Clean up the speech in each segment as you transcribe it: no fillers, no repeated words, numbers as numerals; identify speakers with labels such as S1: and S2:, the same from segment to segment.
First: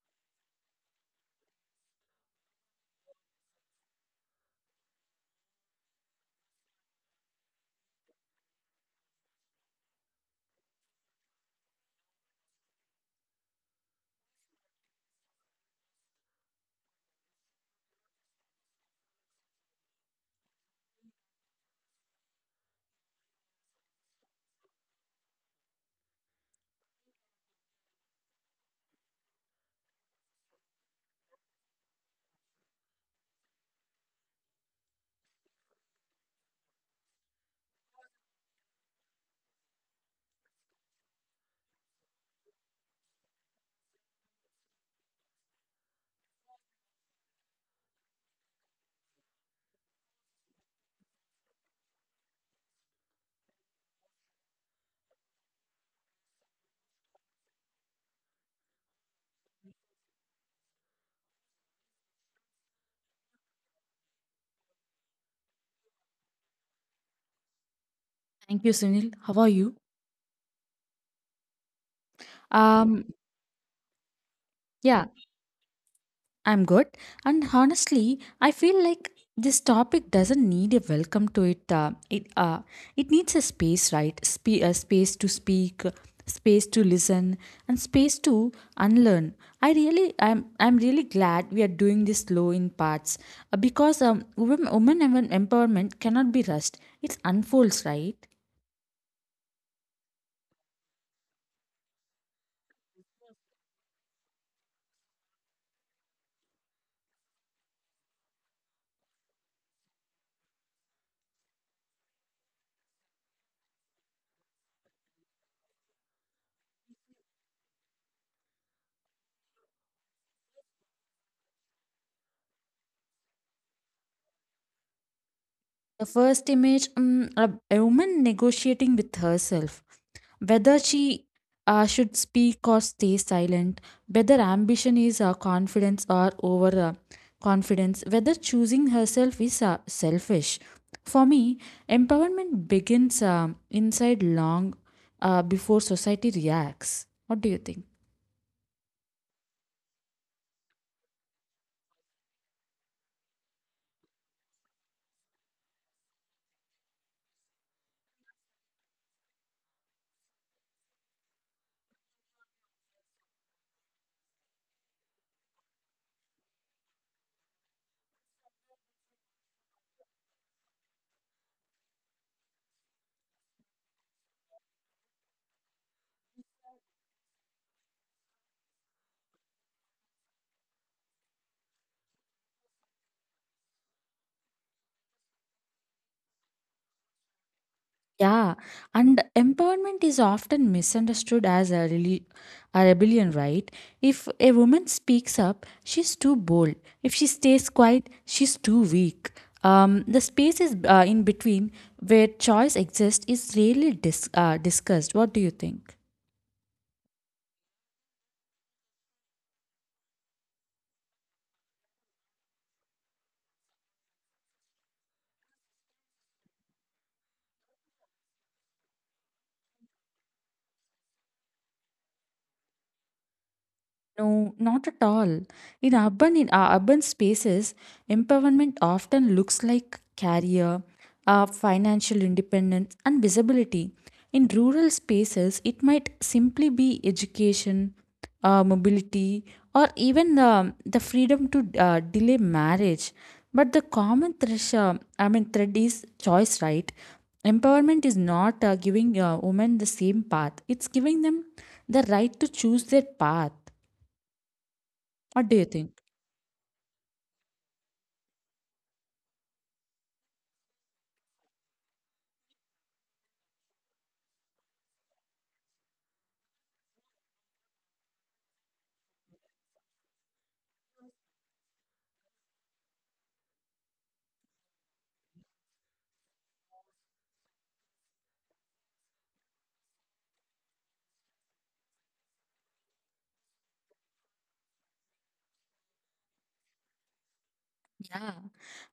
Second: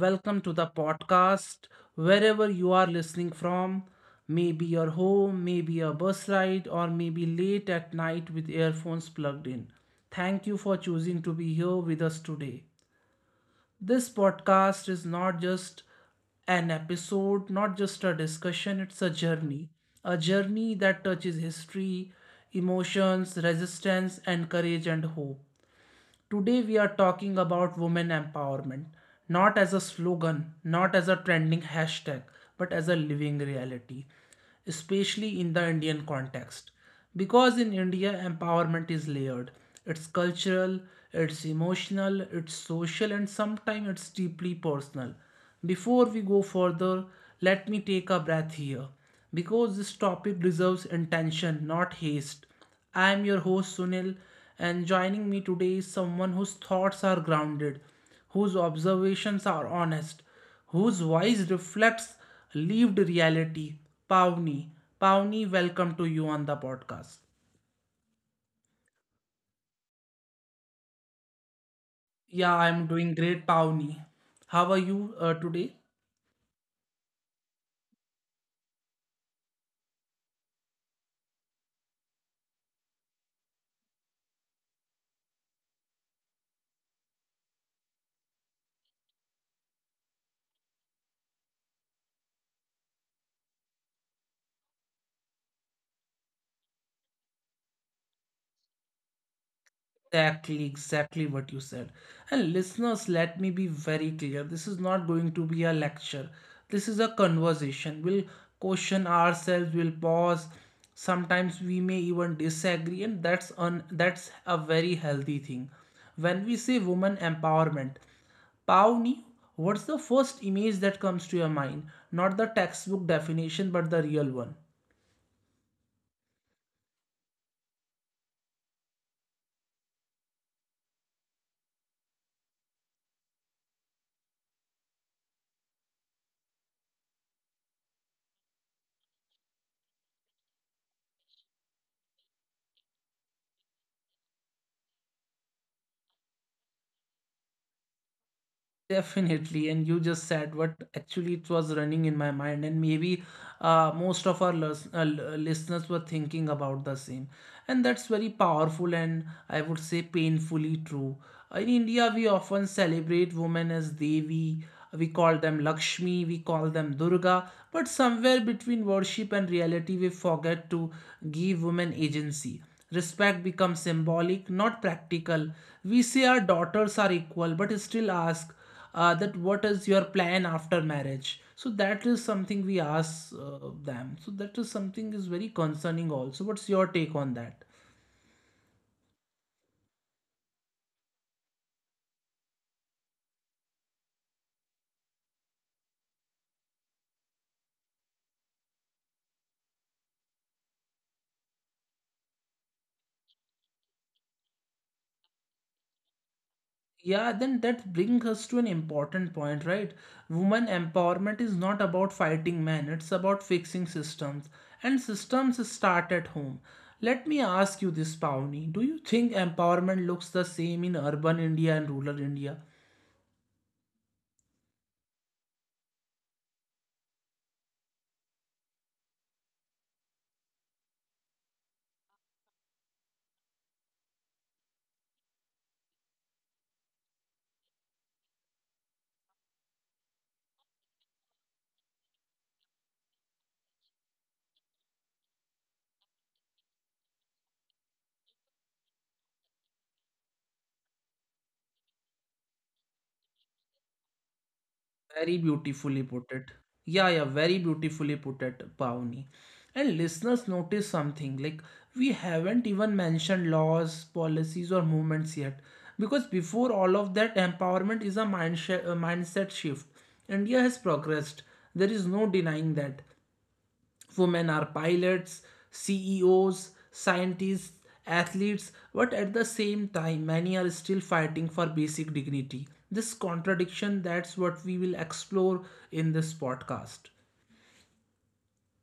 S1: Welcome to the podcast, wherever you are listening from. Maybe your home, maybe a bus ride, or maybe late at night with earphones plugged in. Thank you for choosing to be here with us today. This podcast is not just an episode, not just a discussion, it's a journey. A journey that touches history, emotions, resistance, and courage and hope. Today we are talking about women empowerment, not as a slogan, not as a trending hashtag, but as a living reality, especially in the Indian context. Because in India, empowerment is layered. It's cultural, it's emotional, it's social, and sometimes it's deeply personal. Before we go further, let me take a breath here because this topic deserves intention, not haste. I am your host Sunil, and joining me today is someone whose thoughts are grounded, whose observations are honest, whose voice reflects lived reality. Pavni. Pavni, welcome to you on the podcast.
S2: Thank you, Sunil. How are you?
S1: Yeah, I'm
S2: Um,
S1: doing great, Pavni. How are
S2: yeah,
S1: you today?
S2: I'm good. And honestly, I feel like this topic doesn't need a welcome to it. It it needs a space, right? A space to speak, space to listen, and space to unlearn. I'm really glad we are doing this slow in parts because women empowerment cannot be rushed. It unfolds, right?
S1: Exactly, exactly what you said. And listeners, let me be very clear. This is not going to be a lecture. This is a conversation. We'll question ourselves, we'll pause. Sometimes we may even disagree, and that's a very healthy thing. When we say woman empowerment, Pawnee, what's the first image that comes to your mind? Not the textbook definition, but the real one.
S2: The first image, mm, a woman negotiating with herself, whether she should speak or stay silent, whether ambition is confidence or over confidence, whether choosing herself is selfish. For me, empowerment begins inside long before society reacts. What do you think?
S1: Definitely, and you just said what actually it was running in my mind, and maybe most of our listeners were thinking about the same, and that's very powerful and I would say painfully true. In India, we often celebrate women as Devi, we call them Lakshmi, we call them Durga, but somewhere between worship and reality, we forget to give women agency. Respect becomes symbolic, not practical. We say our daughters are equal, but still ask that what is your plan after marriage, so that is something we ask them, so that is something is very concerning also. What's your take on that?
S2: Yeah, and empowerment is often misunderstood as a rebellion, right? If a woman speaks up, she's too bold. If she stays quiet, she's too weak. The space is in between where choice exists is rarely discussed. What do you think?
S1: Yeah, then that brings us to an important point, right? Woman empowerment is not about fighting men, it's about fixing systems, and systems start at home. Let me ask you this, Pawni. Do you think empowerment looks the same in urban India and rural India?
S2: No, not at all. In urban spaces, empowerment often looks like career, financial independence, and visibility. In rural spaces, it might simply be education, mobility, or even the freedom to delay marriage. But the common thread is choice, right? Empowerment is not giving women the same path; it's giving them the right to choose their path. What
S1: Very
S2: do you think?
S1: beautifully put it. Yeah, yeah, very beautifully put it, Pawni. And listeners, notice something like we haven't even mentioned laws, policies, or movements yet. Because before all of that, empowerment is a mindset shift. India has progressed. There is no denying that. Women are pilots, CEOs, scientists, athletes, but at the same time, many are still fighting for basic dignity. This contradiction, that's what we will explore in this podcast.
S2: Yeah,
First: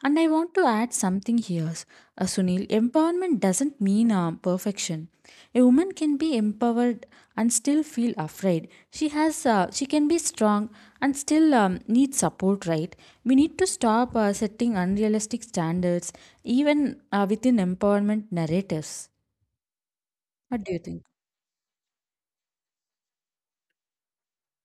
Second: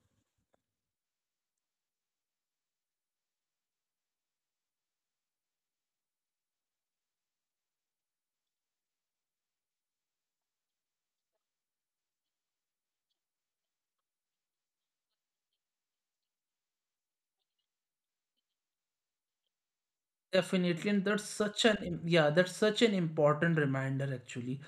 S2: and I want to add something here, Sunil. Empowerment doesn't mean perfection. A woman can be empowered and still feel afraid. She can be strong and still need support. Right? We need to stop setting unrealistic standards, even within empowerment narratives. What do you
S1: Definitely, and
S2: think?
S1: that's such an yeah, that's such an important reminder actually.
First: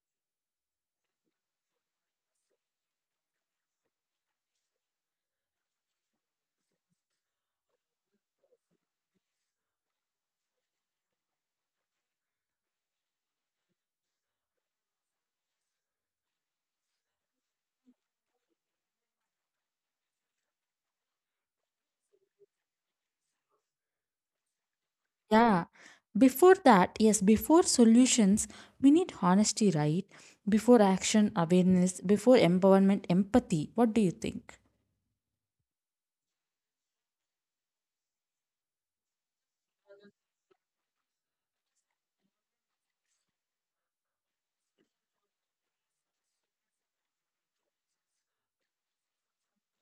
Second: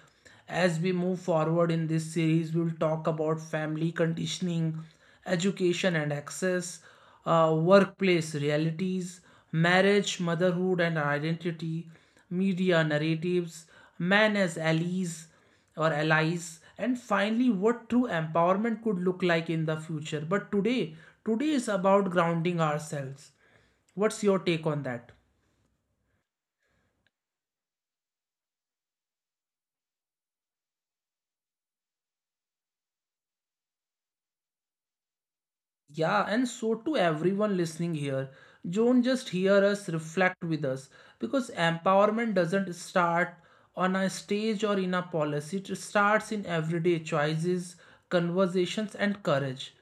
S1: As we move forward in this series, we'll talk about family conditioning, education and access, workplace realities, marriage, motherhood and identity, media narratives, men as allies or allies, and finally, what true empowerment could look like in the future. But today, today is about grounding ourselves. What's your take on that?
S2: Yeah. Before that, yes, before solutions, we need honesty, right? Before action, awareness, before empowerment, empathy. What do you think?
S1: Yeah, and so to everyone listening here, don't just hear us, reflect with us because empowerment doesn't start on a stage or in a policy, it starts in everyday choices, conversations, and courage.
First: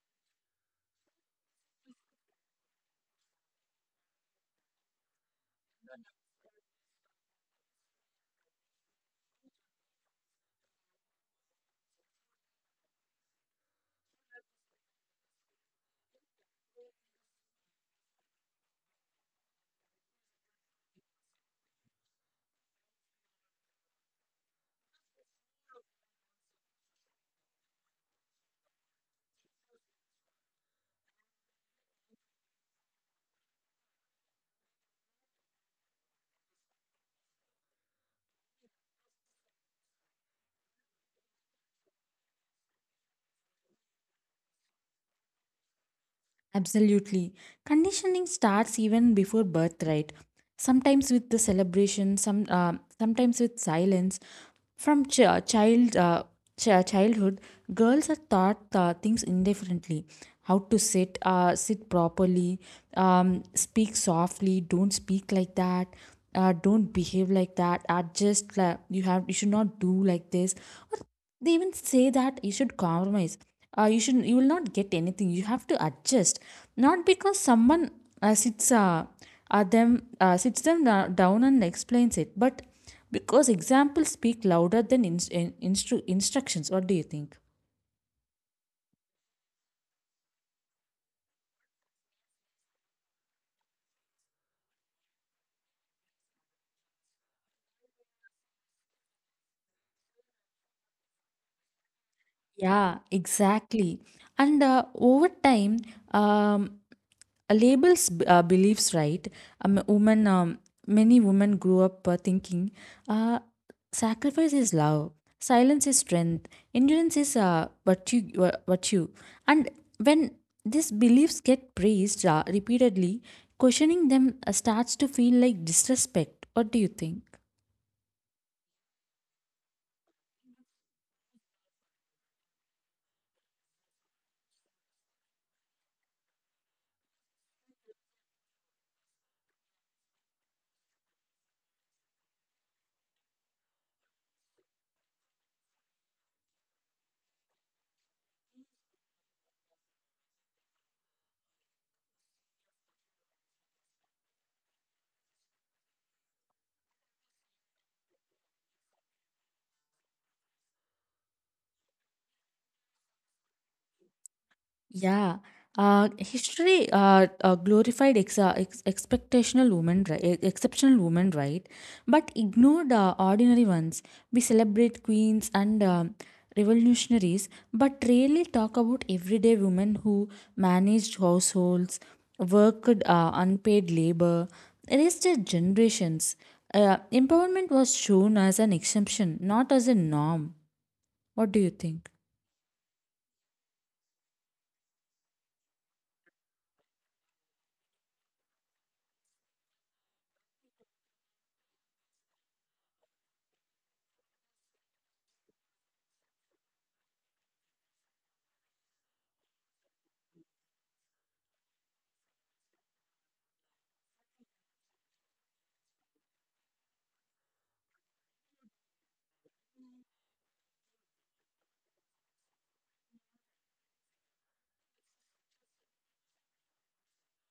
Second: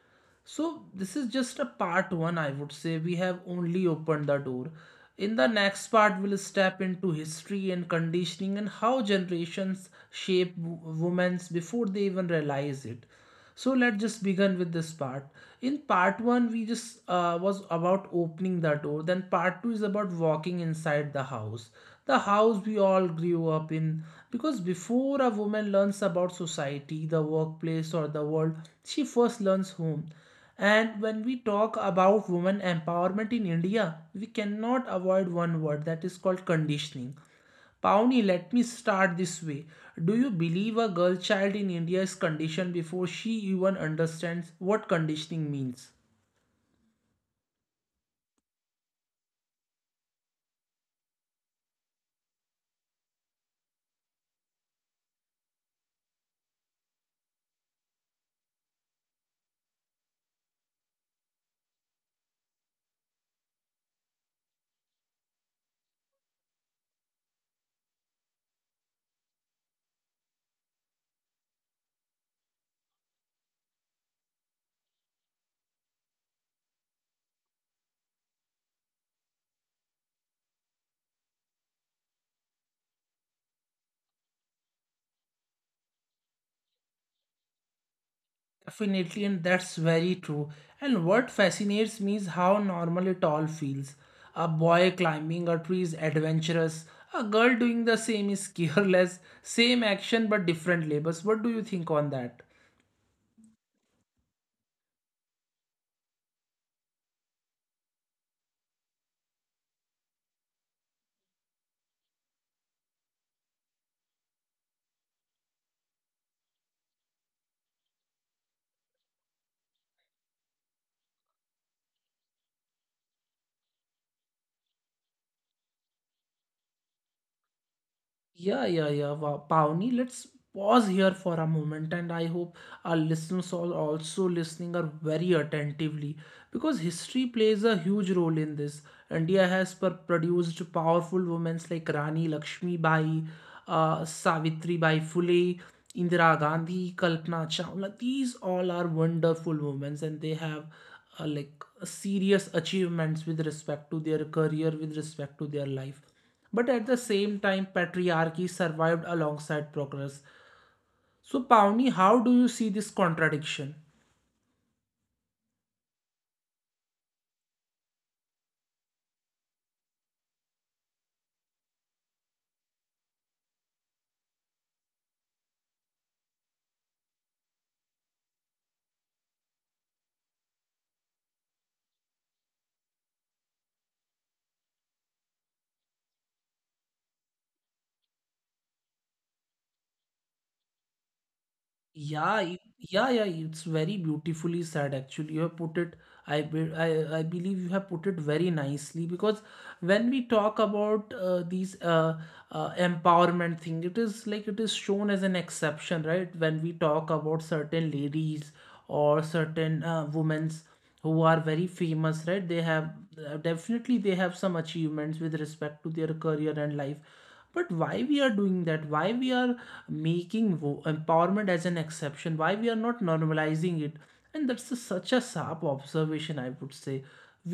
S1: So, this is just a part one, I would say. We have only opened the door. In the next part, we'll step into history and conditioning and how generations shape women's before they even realize it. So let's just begin with this part. In part one, we just was about opening the door. Then part two is about walking inside the house, the house we all grew up in. Because before a woman learns about society, the workplace, or the world, she first learns home. And when we talk about women empowerment in India, we cannot avoid one word, that is called conditioning. Pawnee, let me start this way. Do you believe a girl child in India is conditioned before she even understands what conditioning means?
S2: Absolutely. Conditioning starts even before birthright. Sometimes with the celebration, sometimes with silence. From childhood, girls are taught things indifferently. How to sit, sit properly, speak softly. Don't speak like that. Don't behave like that. Adjust. Like, you have. You should not do like this. They even say that you should compromise, you should, you will not get anything, you have to adjust, not because someone uh, sits uh, sits them down and explains it, but because examples speak louder than instructions. What do you think?
S1: Definitely, and that's very true. And what fascinates me is how normal it all feels. A boy climbing a tree is adventurous. A girl doing the same is careless. Same action but different labels. What do you think on that?
S2: Yeah, exactly. And over time, um, labels beliefs, right? Um, women, um, Many women grew up thinking, uh, sacrifice is love, silence is strength, endurance is virtue. And when these beliefs get praised repeatedly, questioning them starts to feel like disrespect. What do you think?
S1: Yeah, yeah, yeah. Wow, Pawni, let's pause here for a moment, and I hope our listeners are also listening are very attentively, because history plays a huge role in this. India has produced powerful women like Rani Lakshmi Bai, Savitri Bai Phule, Indira Gandhi, Kalpana Chawla. These all are wonderful women and they have like serious achievements with respect to their career, with respect to their life. But at the same time, patriarchy survived alongside progress. So, Pawnee, how do you see this contradiction?
S2: Yeah, history glorified ex- ex- expectational women, right? e- Exceptional women, right? But ignored ordinary ones. We celebrate queens and revolutionaries, but rarely talk about everyday women who managed households, worked unpaid labor, raised their generations. Empowerment was shown as an exemption, not as a norm. What do you think?
S1: Yeah, yeah, yeah. It's very beautifully said, actually. You have put it, I believe you have put it very nicely, because when we talk about these empowerment thing, it is like it is shown as an exception, right? When we talk about certain ladies or certain women's who are very famous, right? They have definitely they have some achievements with respect to their career and life, but why we are doing that? Why we are making empowerment as an exception? Why we are not normalizing it? And such a sharp observation, I would say.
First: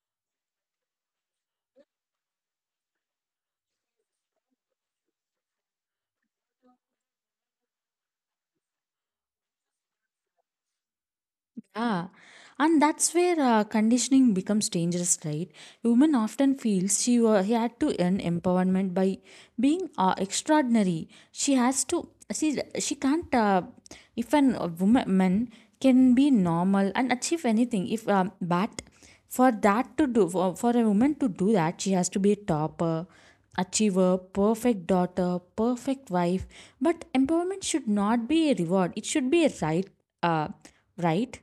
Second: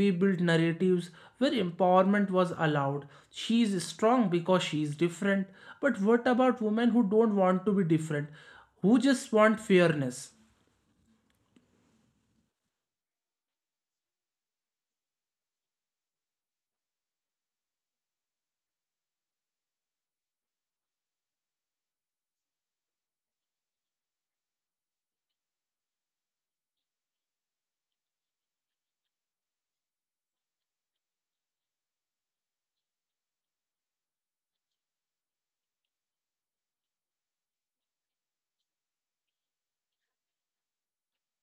S1: We built narratives where empowerment was allowed. She is strong because she is different. But what about women who don't want to be different, who just want fairness?
S2: Yeah, and that's where conditioning becomes dangerous, right? Women often feels she wa he had to earn empowerment by being extraordinary. She has to she can't if an a woman man can be normal and achieve anything. If but for that to do for a woman to do that, she has to be a topper, achiever, perfect daughter, perfect wife. But empowerment should not be a reward. It should be a right. Uh, right,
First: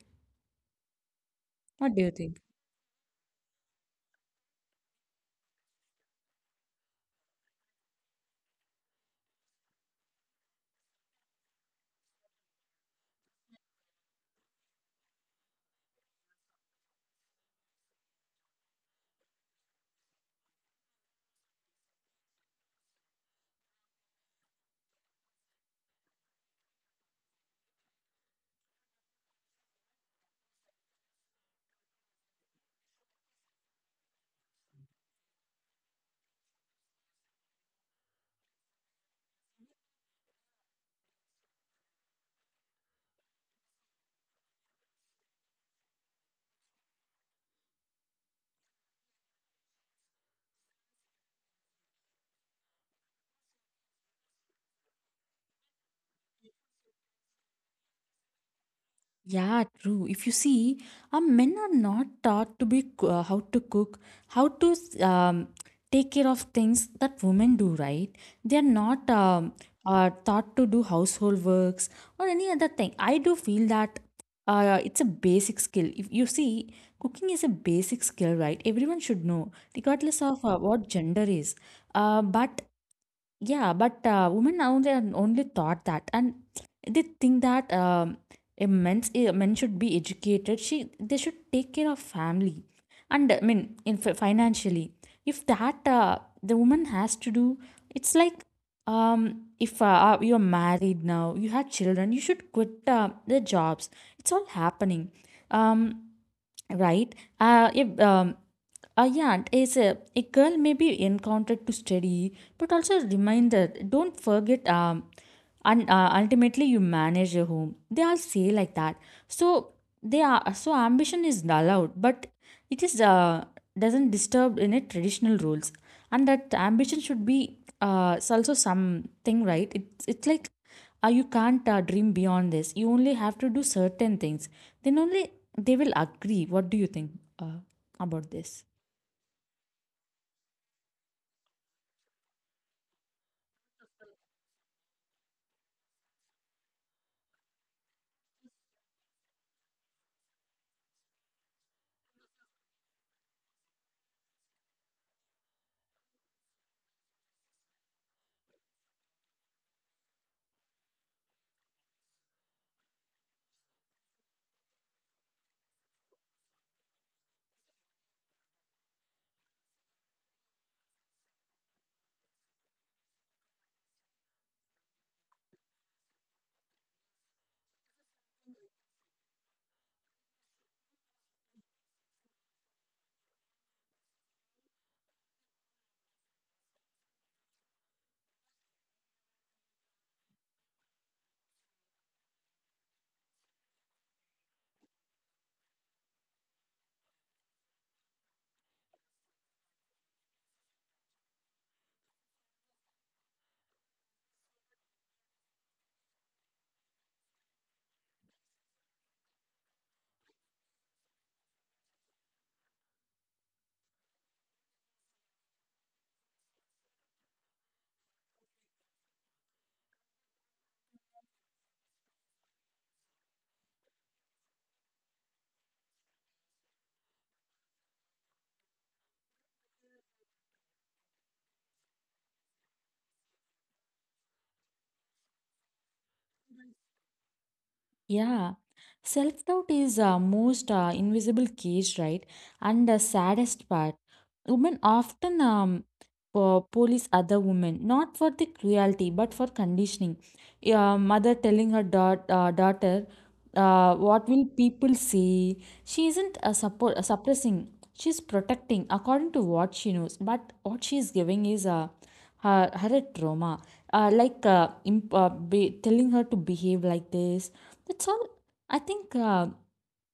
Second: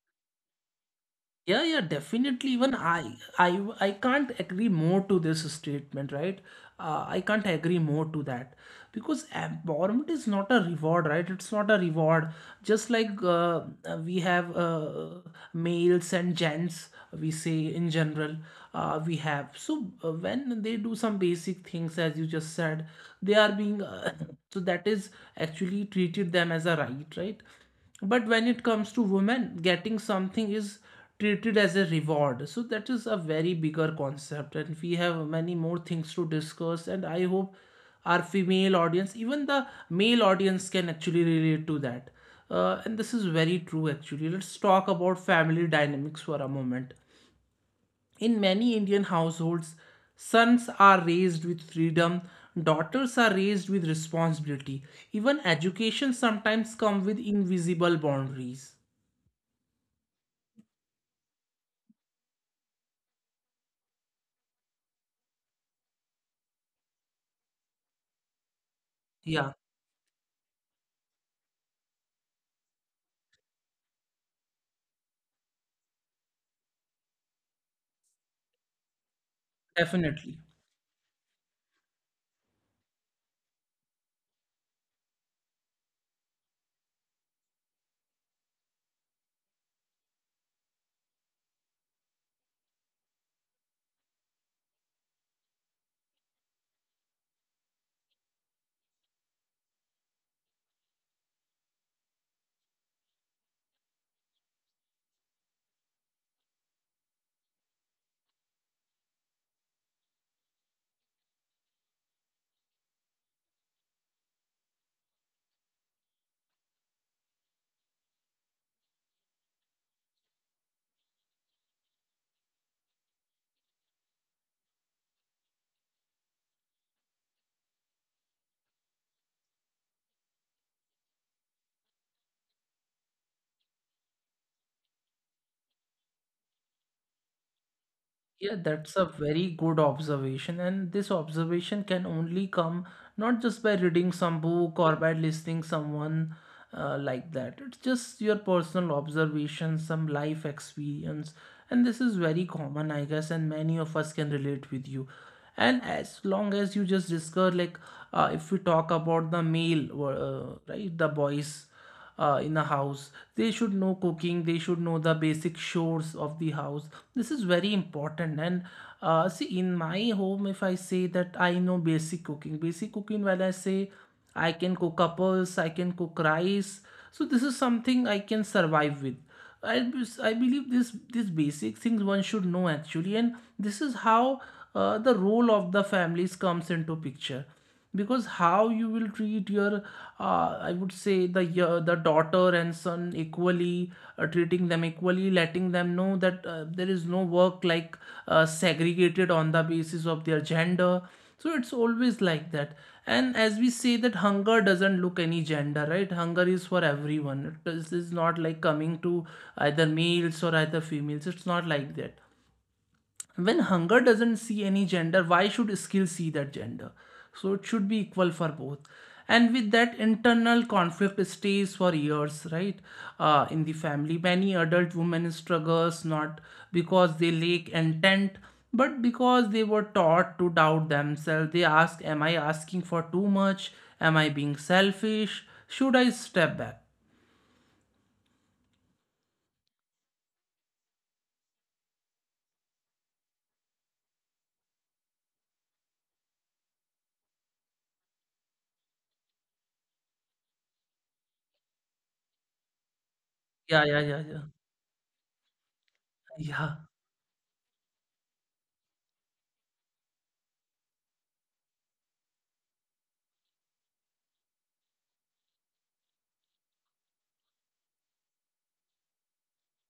S1: Yeah, yeah,
S2: what do you think?
S1: definitely. Even I can't agree more to this statement, right? I can't agree more to that, because empowerment is not a reward, right? It's not a reward. Just like we have males and gents, we say in general, we have. So when they do some basic things, as you just said, they are being so that is actually treated them as a right, right? But when it comes to women, getting something is treated as a reward. So that is a very bigger concept, and we have many more things to discuss. And I hope our female audience, even the male audience, can actually relate to that. And this is very true, actually. Let's talk about family dynamics for a moment. In many Indian households, sons are raised with freedom, daughters are raised with responsibility. Even education sometimes comes with invisible boundaries.
S2: Yeah, true. If you see, men are not taught how to cook, how to um, take care of things that women do, right? They are not
S1: Yeah,
S2: taught to do household works or any other thing. I do feel that it's a basic skill. If you see, cooking is a basic skill, right? Everyone should know, regardless
S1: definitely.
S2: of what gender is. Uh, but Yeah, but women only only thought that, and they think that a men should be educated. She They should take care of family, and I mean in financially, if that the woman has to do, it's like if you're married now, you have children, you should quit the jobs. It's all happening, um right? If, a yarn is a, A girl may be encountered to study, but also reminded, don't forget, and ultimately you manage your home. They all say like that. So they are so ambition is allowed, but it is doesn't disturb in a traditional rules, and that ambition should be it's also something right. It's like you can't dream beyond this. You only have to do certain things. Then only they will agree. What do you think uh, about
S1: Yeah,
S2: this?
S1: that's a very good observation, and this observation can only come not just by reading some book or by listening someone like that. It's just your personal observation, some life experience, and this is very common, I guess, and many of us can relate with you. And as long as you just discuss, like, if we talk about the male, right, the boys in a house, they should know cooking, they should know the basic chores of the house. This is very important. And see, in my home, if I say that I know basic cooking, when I say I can cook apples, I can cook rice, so this is something I can survive with. I believe this these basic things one should know actually. And this is how the role of the families comes into picture, because how you will treat your I would say the daughter and son equally, treating them equally, letting them know that there is no work like segregated on the basis of their gender. So it's always like that. And as we say that hunger doesn't look any gender, right? Hunger is for everyone. Is not like coming to either males or either females, it's not like that. When hunger doesn't see any gender, why should skill see that gender? So it should be equal for both. And with that, internal conflict stays for years, right? In the family, many adult women struggles, not because they lack intent, but because they were taught to doubt themselves. They ask, am I asking for too much? Am I being selfish? Should I step back?
S2: Yeah, self doubt is most invisible cage, right? And the saddest part. Women often police other women, not for the cruelty, but for conditioning. Yeah, mother telling her daughter,
S1: yeah yeah
S2: what will
S1: yeah yeah
S2: people say? She isn't
S1: yeah
S2: suppressing, she's protecting according to what she knows. But what she's giving is her a trauma. Like telling her to behave like this. That's all. I think uh,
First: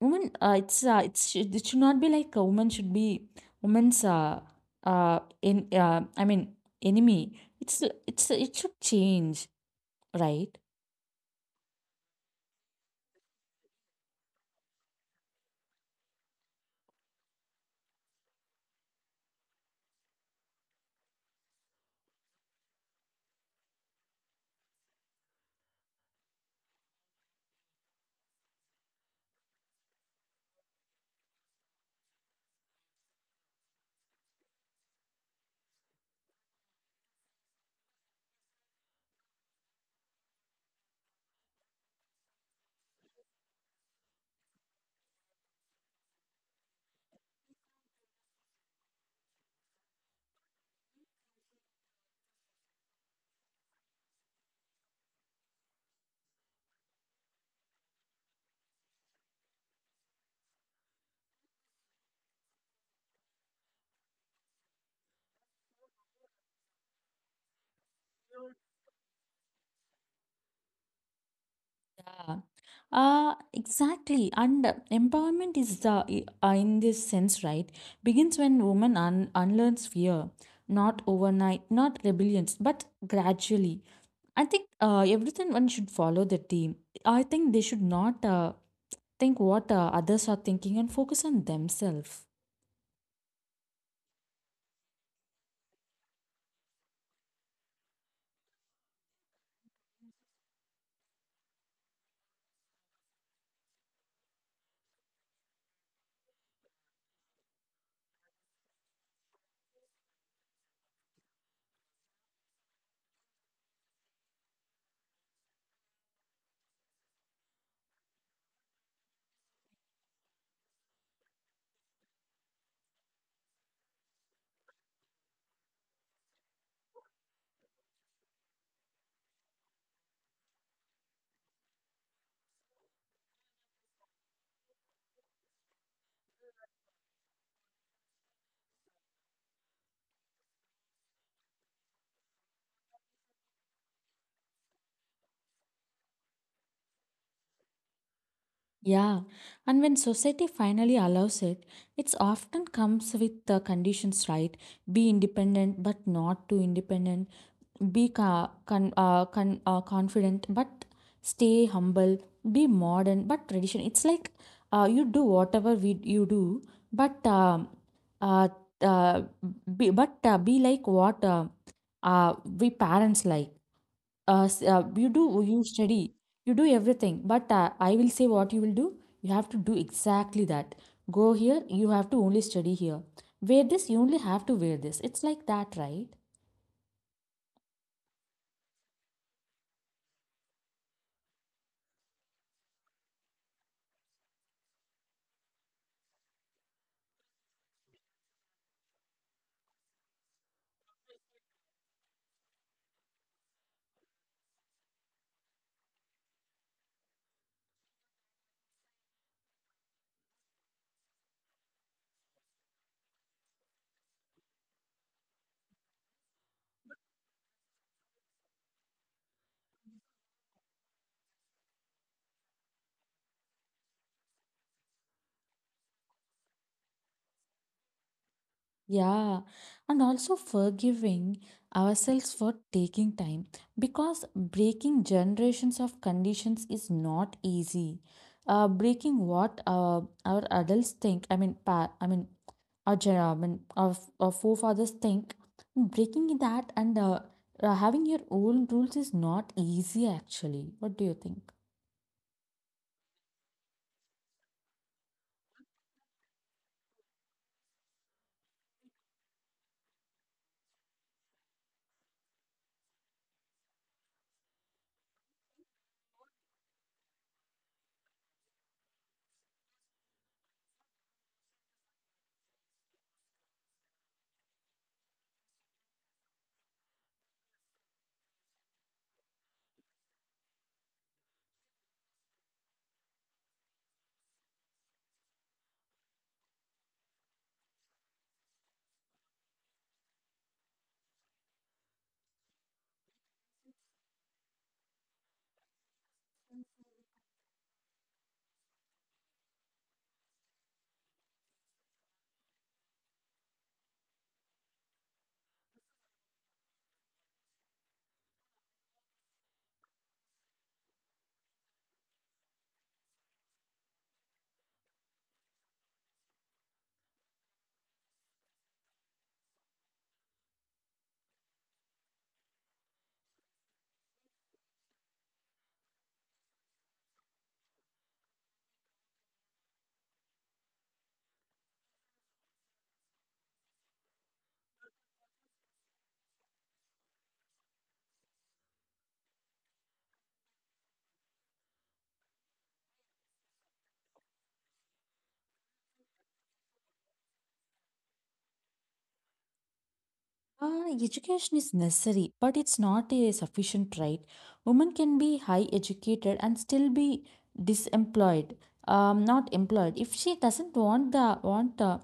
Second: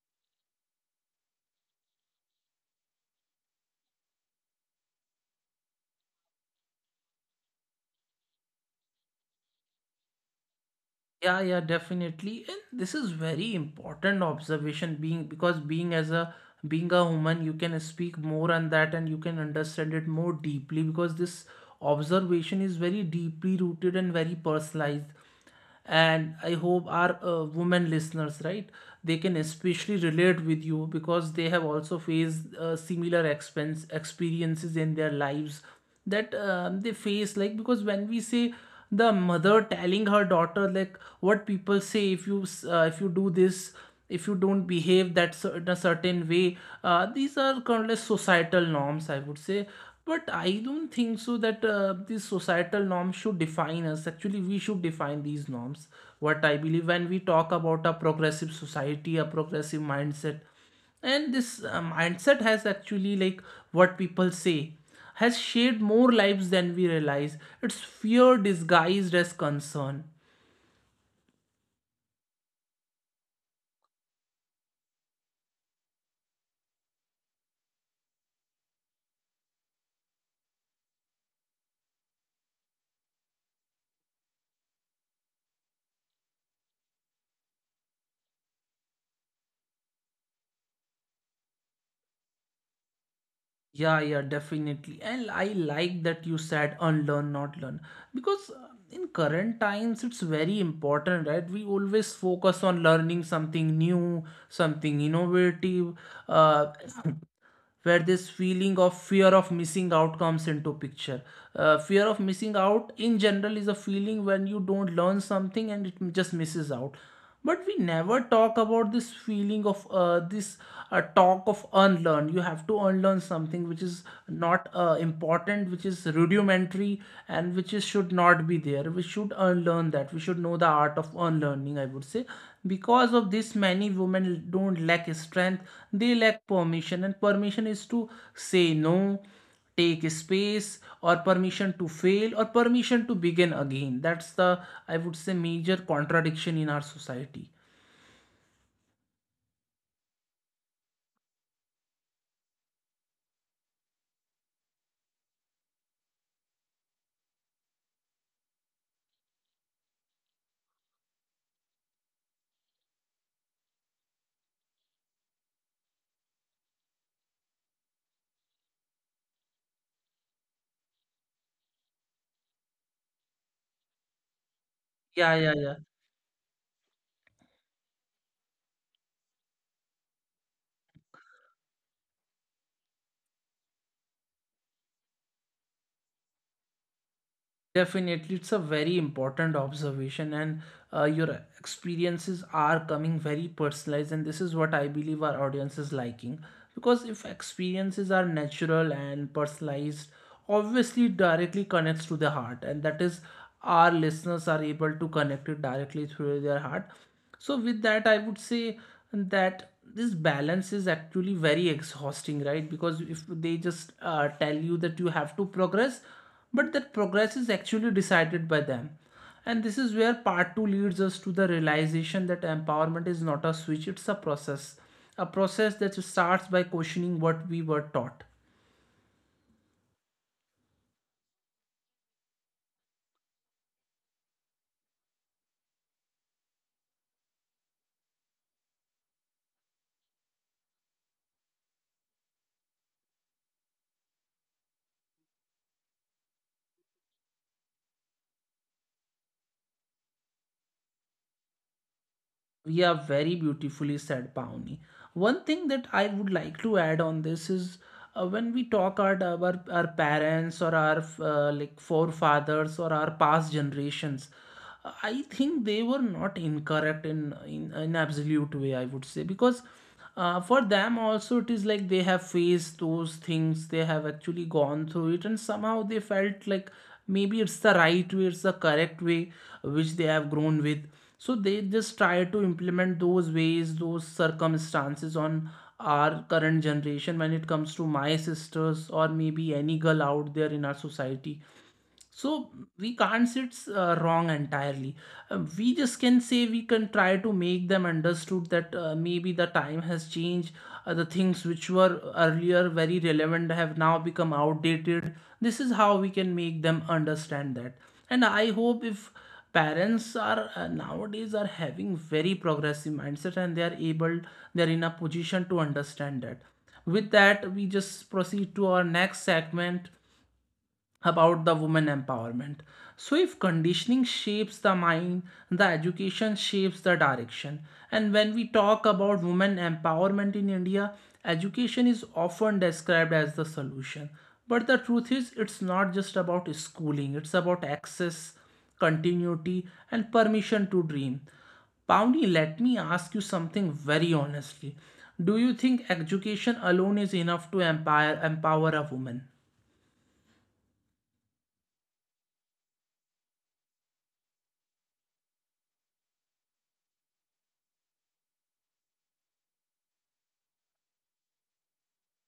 S2: women, uh, it's, uh, it's, it should not be like a woman should be women's in I mean enemy. It's it should change, right?
S1: Yeah, yeah, definitely. And this is very important observation, being because being as a being a woman, you can speak more on that and you can understand it more deeply, because this observation is very deeply rooted and very personalized. And I hope our women listeners, right, they can especially relate with you because they have also faced similar expense experiences in their lives that they face like because when we say the mother telling her daughter like what people say if you do this, if you don't behave in a certain way. These are countless societal norms, I would say. But I don't think so that these societal norms should define us. Actually, we should define these norms. What I believe, when we talk about a progressive society, a progressive mindset, and this mindset has actually, like, what people say, has shaped more lives than we realize. It's fear disguised as concern.
S2: Uh, exactly. And empowerment is the in this sense, right? Begins when woman unlearns fear, not overnight, not rebellions, but gradually. I think everything one should follow the team. I think they should not think what others are thinking and focus on themselves.
S1: Yeah, yeah, definitely. And I like that you said unlearn, not learn, because in current times it's very important, right? We always focus on learning something new, something innovative. uh, where this feeling of fear of missing out comes into picture. Fear of missing out in general is a feeling when you don't learn something and it just misses out. But we never talk about this feeling of this talk of unlearn. You have to unlearn something which is not important, which is rudimentary, and which is should not be there. We should unlearn that. We should know the art of unlearning, I would say. Because of this, many women don't lack strength, they lack permission. And permission is to say no, take space, or permission to fail, or permission to begin again. That's the, I would say, major contradiction in our society.
S2: Yeah, and when society finally allows it, it's often comes with the conditions, right? Be independent, but not too independent. Be confident, but stay humble. Be modern, but tradition. It's like you do whatever we you do, but uh, uh, be like what we parents like you do,
S1: Yeah, yeah,
S2: you
S1: yeah.
S2: study, you do everything, but I will say what you will do, you have to do exactly that. Go here, you have to only study here. Wear this, you only have to wear this. It's like that, right?
S1: Definitely, it's a very important observation, and your experiences are coming very personalized, and this is what I believe our audience is liking. Because if experiences are natural and personalized, obviously it directly connects to the heart, and that is our listeners are able to connect it directly through their heart. So with that, I would say that this balance is actually very exhausting, right? Because if they just tell you that you have to progress, but that progress is actually decided by them. And this is where part two leads us to the realization that empowerment is not a switch, it's a process. A process that starts by questioning what we were taught.
S2: Yeah, and also forgiving ourselves for taking time, because breaking generations of conditions is not easy. Breaking what our adults think I mean pa- I mean our, gera- I mean, our, f- our forefathers think, breaking that and having your own rules is not easy actually. What do you think?
S1: Yeah, very beautifully said, Pauni. One thing that I would like to add on this is, when we talk about our parents or our like forefathers or our past generations, I think they were not incorrect in an absolute way. I would say because for them also it is like they have faced those things. They have actually gone through it, and somehow they felt like maybe it's the right way, it's the correct way which they have grown with. So they just try to implement those ways, those circumstances on our current generation when it comes to my sisters or maybe any girl out there in our society. So we can't say it's wrong entirely. We just can say we can try to make them understood that maybe the time has changed. The things which were earlier very relevant have now become outdated. This is how we can make them understand that. And I hope if parents are nowadays are having very progressive mindset and they are able, they are in a position to understand that. With that, we just proceed to our next segment about the woman empowerment. So, if conditioning shapes the mind, the education shapes the direction. And when we talk about women empowerment in India, education is often described as the solution. But the truth is, it's not just about schooling, it's about access, continuity, and permission to dream. Pawnee, let me ask you something very honestly. Do you think education alone is enough to empower, empower a woman?
S2: Education is necessary, but it's not a sufficient right. Women can be high educated and still be disemployed, not employed. If she doesn't want the want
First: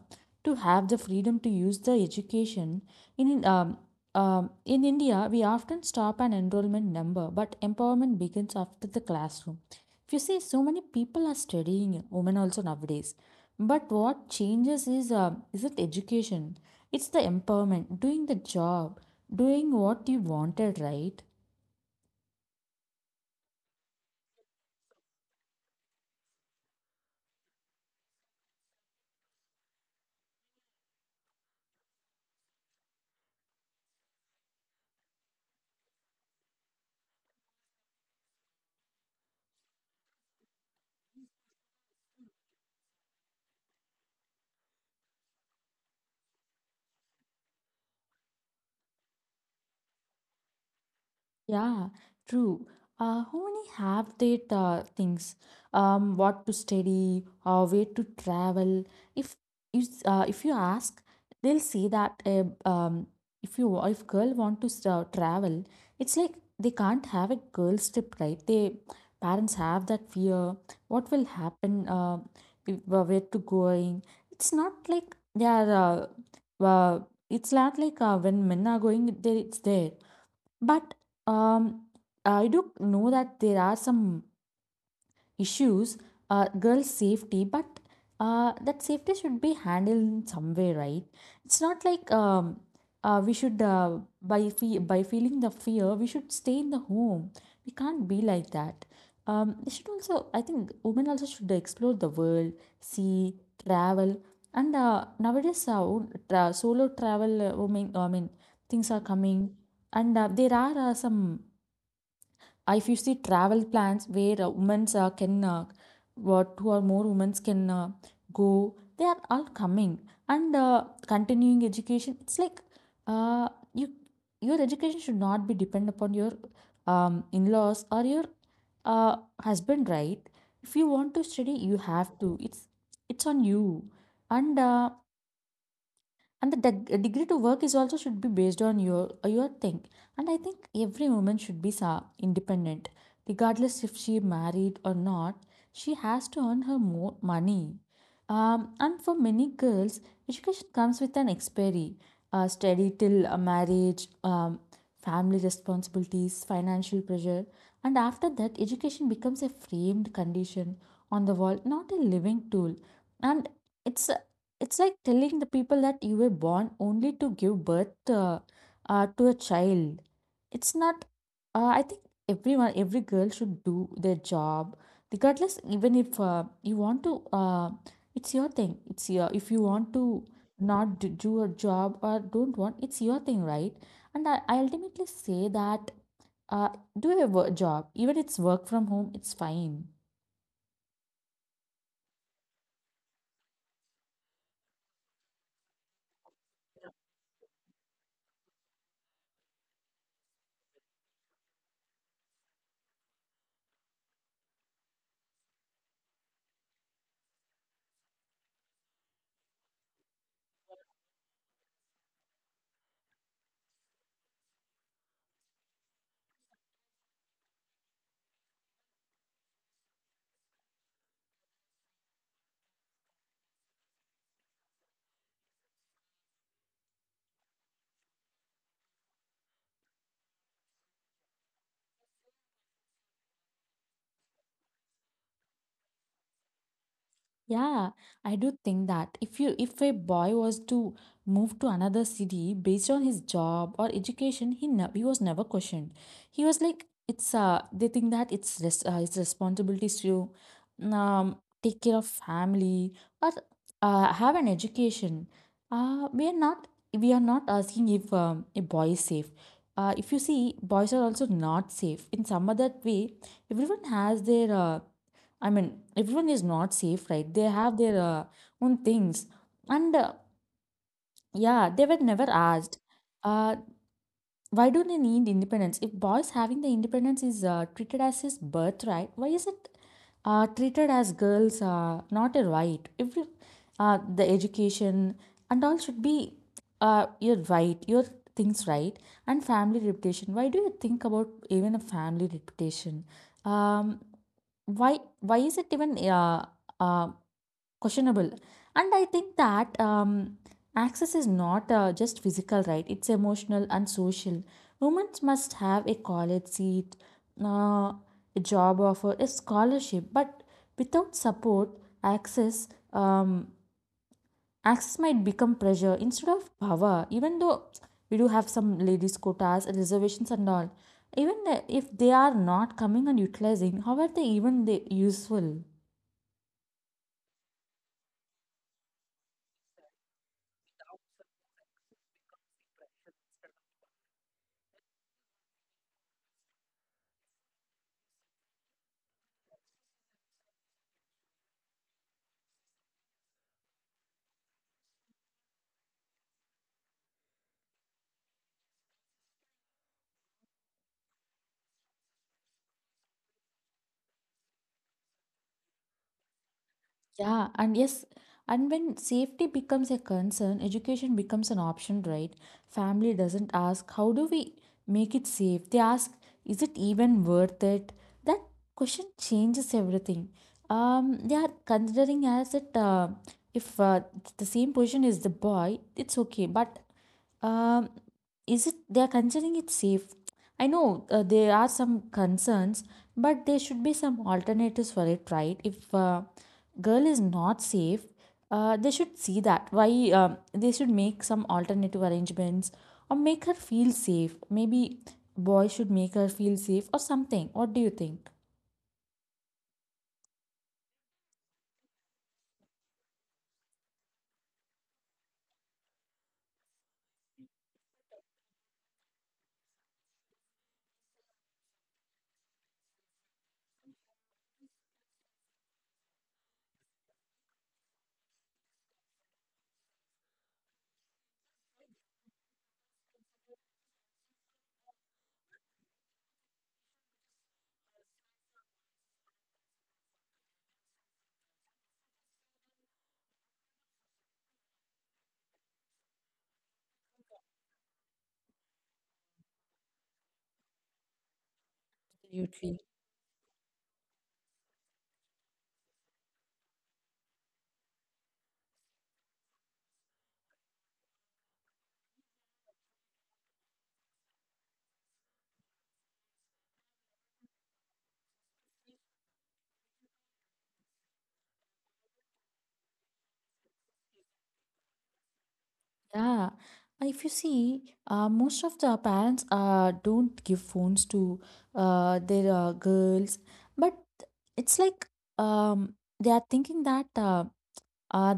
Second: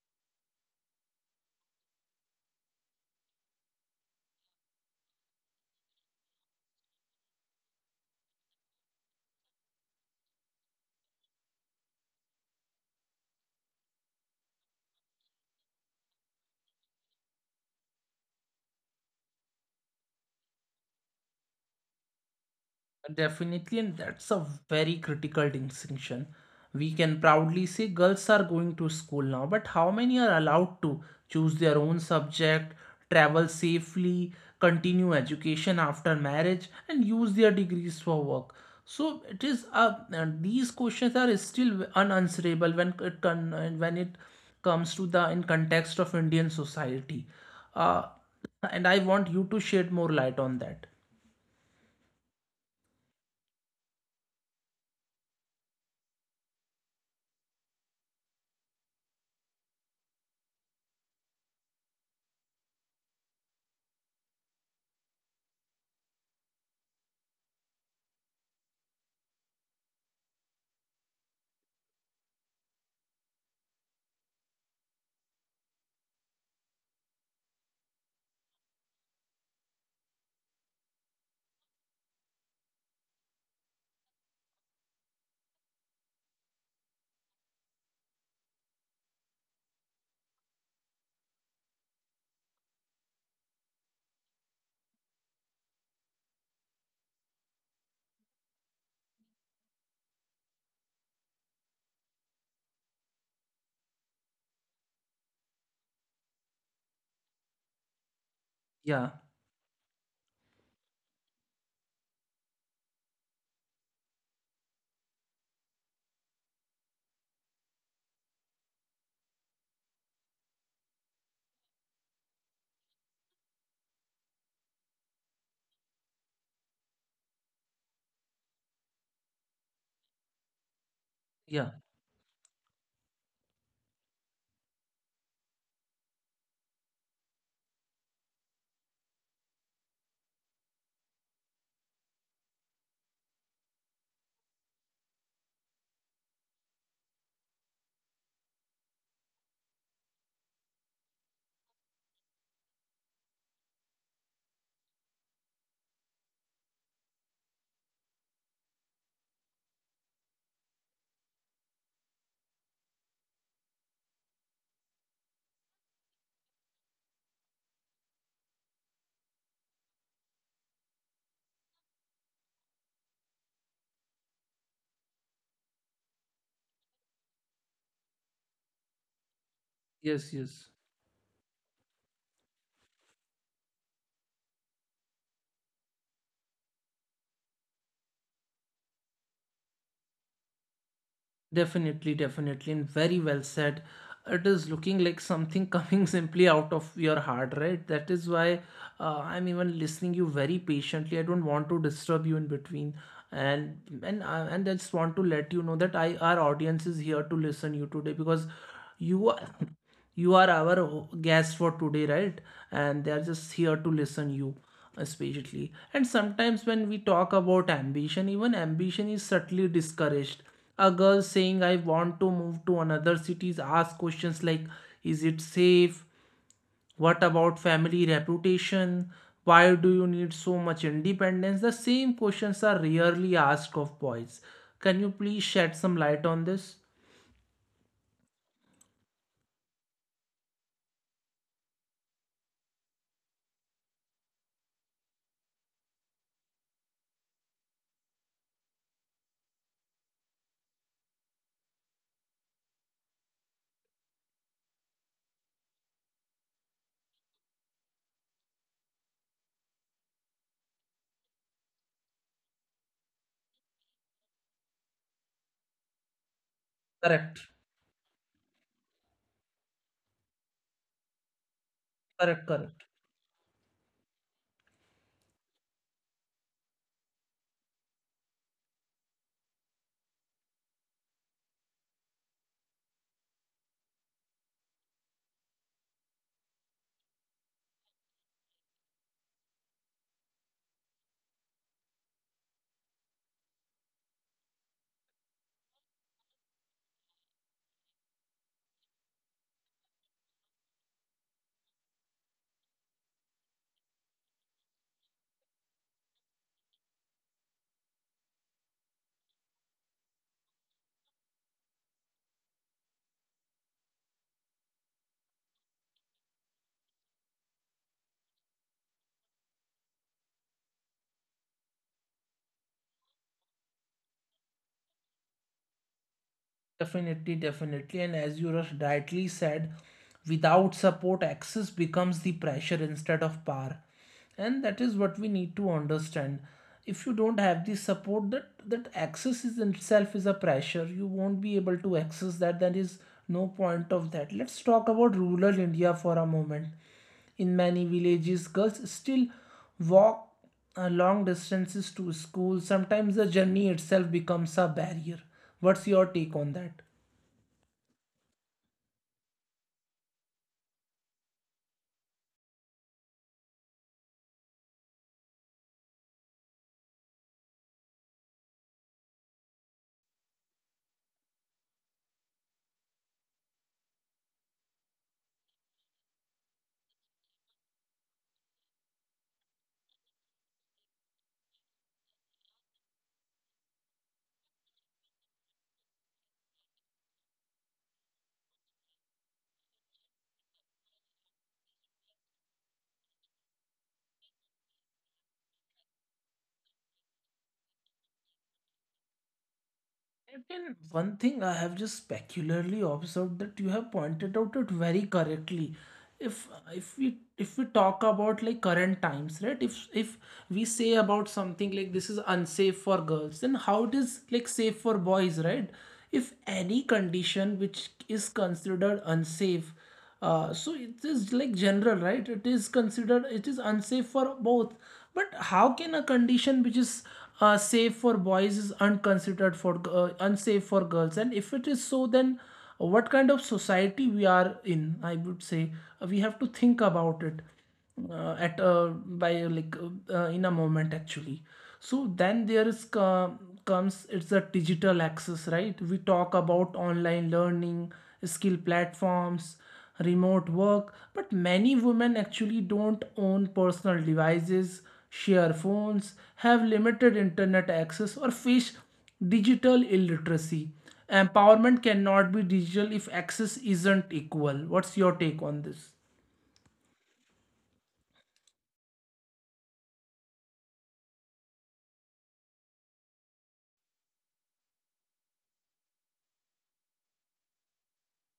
S2: to have the freedom to use the education in um, in India, we often stop an enrollment number, but empowerment begins after the classroom. If you see, so many people are studying, women also, nowadays, but what changes is it education? It's the empowerment doing the job, doing what you wanted, right?
S1: Definitely, and that's a very critical distinction. We can proudly say girls are going to school now, but how many are allowed to choose their own subject, travel safely, continue education after marriage, and use their degrees for work? So it is and these questions are still unanswerable when it comes to the in context of Indian society. Uh, and I want you to shed more light on that.
S2: Yeah, true. How many have that things? What to study or where to travel? If if you ask, they'll say that if you wa- if girl want to travel, it's like they can't have a girls trip, right? They parents have that fear. What will happen? If, Where to going? It's not like they are. Uh, uh, it's not like when men are going there, it's there, but um, I do know that there are some issues, girls safety. But that safety should be handled in some way, right? It's not like we should by feeling the fear we should stay in the home. We can't be like that. They should also, I think women also should explore the world, see, travel. And nowadays solo travel, women, I mean, things are
S1: Yeah,
S2: coming. And there are some if you see travel plans where women can, what, two or more women can, go, they are all coming. And continuing education, it's like, uh, you, your education should not be dependent upon your in-laws or your uh, husband, right? If you want to study,
S1: yeah.
S2: you have to. It's on you. And and the degree to work is also should be based on your thing. And I think every woman should be independent, regardless if she married or not. She has to earn her more money. And for many girls, education comes with an expiry. Study till a marriage. um, Family responsibilities, financial pressure. And after that, education becomes a framed condition on the wall, not a living tool. And it's it's like telling the people that you were born only to give birth, to a child. It's not. I think everyone, every girl, should do their job, regardless. Even if you want to, it's your thing. It's your, if you want to
S1: Yes, yes.
S2: not d- do a job or don't want, it's your thing, right? And I ultimately say that uh, do a job, even it's work from home, it's fine.
S1: Definitely, definitely, and very well said. It is looking like something coming simply out of your heart, right? That is why I'm even listening you very patiently. I don't want to disturb you in between, and and I just want to let you know that I our audience is here to listen you today because you are you are our guest for today, right? And they are just here to listen you especially. And sometimes when we talk about ambition, even ambition is subtly discouraged. A girl saying I want to move to another city asks questions like, is it safe? What about family reputation? Why do you need so much independence? The same questions are rarely asked of boys. Can you please shed some light on this?
S2: Yeah, I do think that if you if a boy was to move to another city based on his job or education, he ne he was never questioned. He was like it's they think that it's res his responsibilities to um take care of family or have an education. We are not, we are not asking if a boy is safe. If you see, boys are also not safe in some other way. Everyone has their I mean, everyone is not safe, right?
S1: Correct,
S2: They have their own things. And yeah, they were never
S1: correct, correct.
S2: asked, uh, why do they need independence? If boys having the independence is treated as his birthright, why is it treated as girls not a right? Every, the education and all should be your right, your things, right? And family reputation. Why do you think about even a family reputation? Um, why is it even uh, questionable? And I think that access is not just physical, right? It's emotional and social. Women must have a college seat, uh, a job offer, a scholarship, but without support, access, um, access might become pressure instead of power. Even though we do have some ladies quotas and reservations and all, even if they are not coming and utilizing, how are they even they useful?
S1: Definitely, definitely. And as you rightly said, without support, access becomes the pressure instead of power. And that is what we need to understand. If you don't have the support, that access is in itself is a pressure, you won't be able to access that. There is no point of that. Let's talk about rural India for a moment. In many villages, girls still walk long distances to school. Sometimes the journey itself becomes a barrier. What's your take on that?
S2: Yeah, and yes, and when safety becomes a concern, education becomes an option, right? Family doesn't ask, how do we make it safe? They ask, is it even worth it? That question changes everything. They are considering as it, if the same position is the boy, it's okay. But um, is it they are considering it safe? I know there are some concerns, but there should be some alternatives for it, right? If girl is not safe, they should see that why. They should make some alternative arrangements or make her feel safe. Maybe boy should make her feel safe or something. What do you think?
S1: And one thing I have just specularly observed that you have pointed out it very correctly. If if we talk about like current times, right? If we say about something like this is unsafe for girls, then how it is like safe for boys, right? If any condition which is considered unsafe, so it is like general, right? It is considered it is unsafe for both. But how can a condition which is safe for boys is unconsidered for unsafe for girls? And if it is so, then what kind of society we are in, I would say. We have to think about it at by like in a moment actually. So then there
S2: Absolutely.
S1: is comes, it's a digital access, right? We talk about online learning, skill platforms, remote work, but many women actually don't own personal devices, share phones, have limited internet access, or face digital illiteracy. Empowerment cannot be digital if access isn't equal. What's your take on this?
S2: Yeah. If you see, most of the parents don't give phones to their girls, but it's like, um, they are thinking that uh,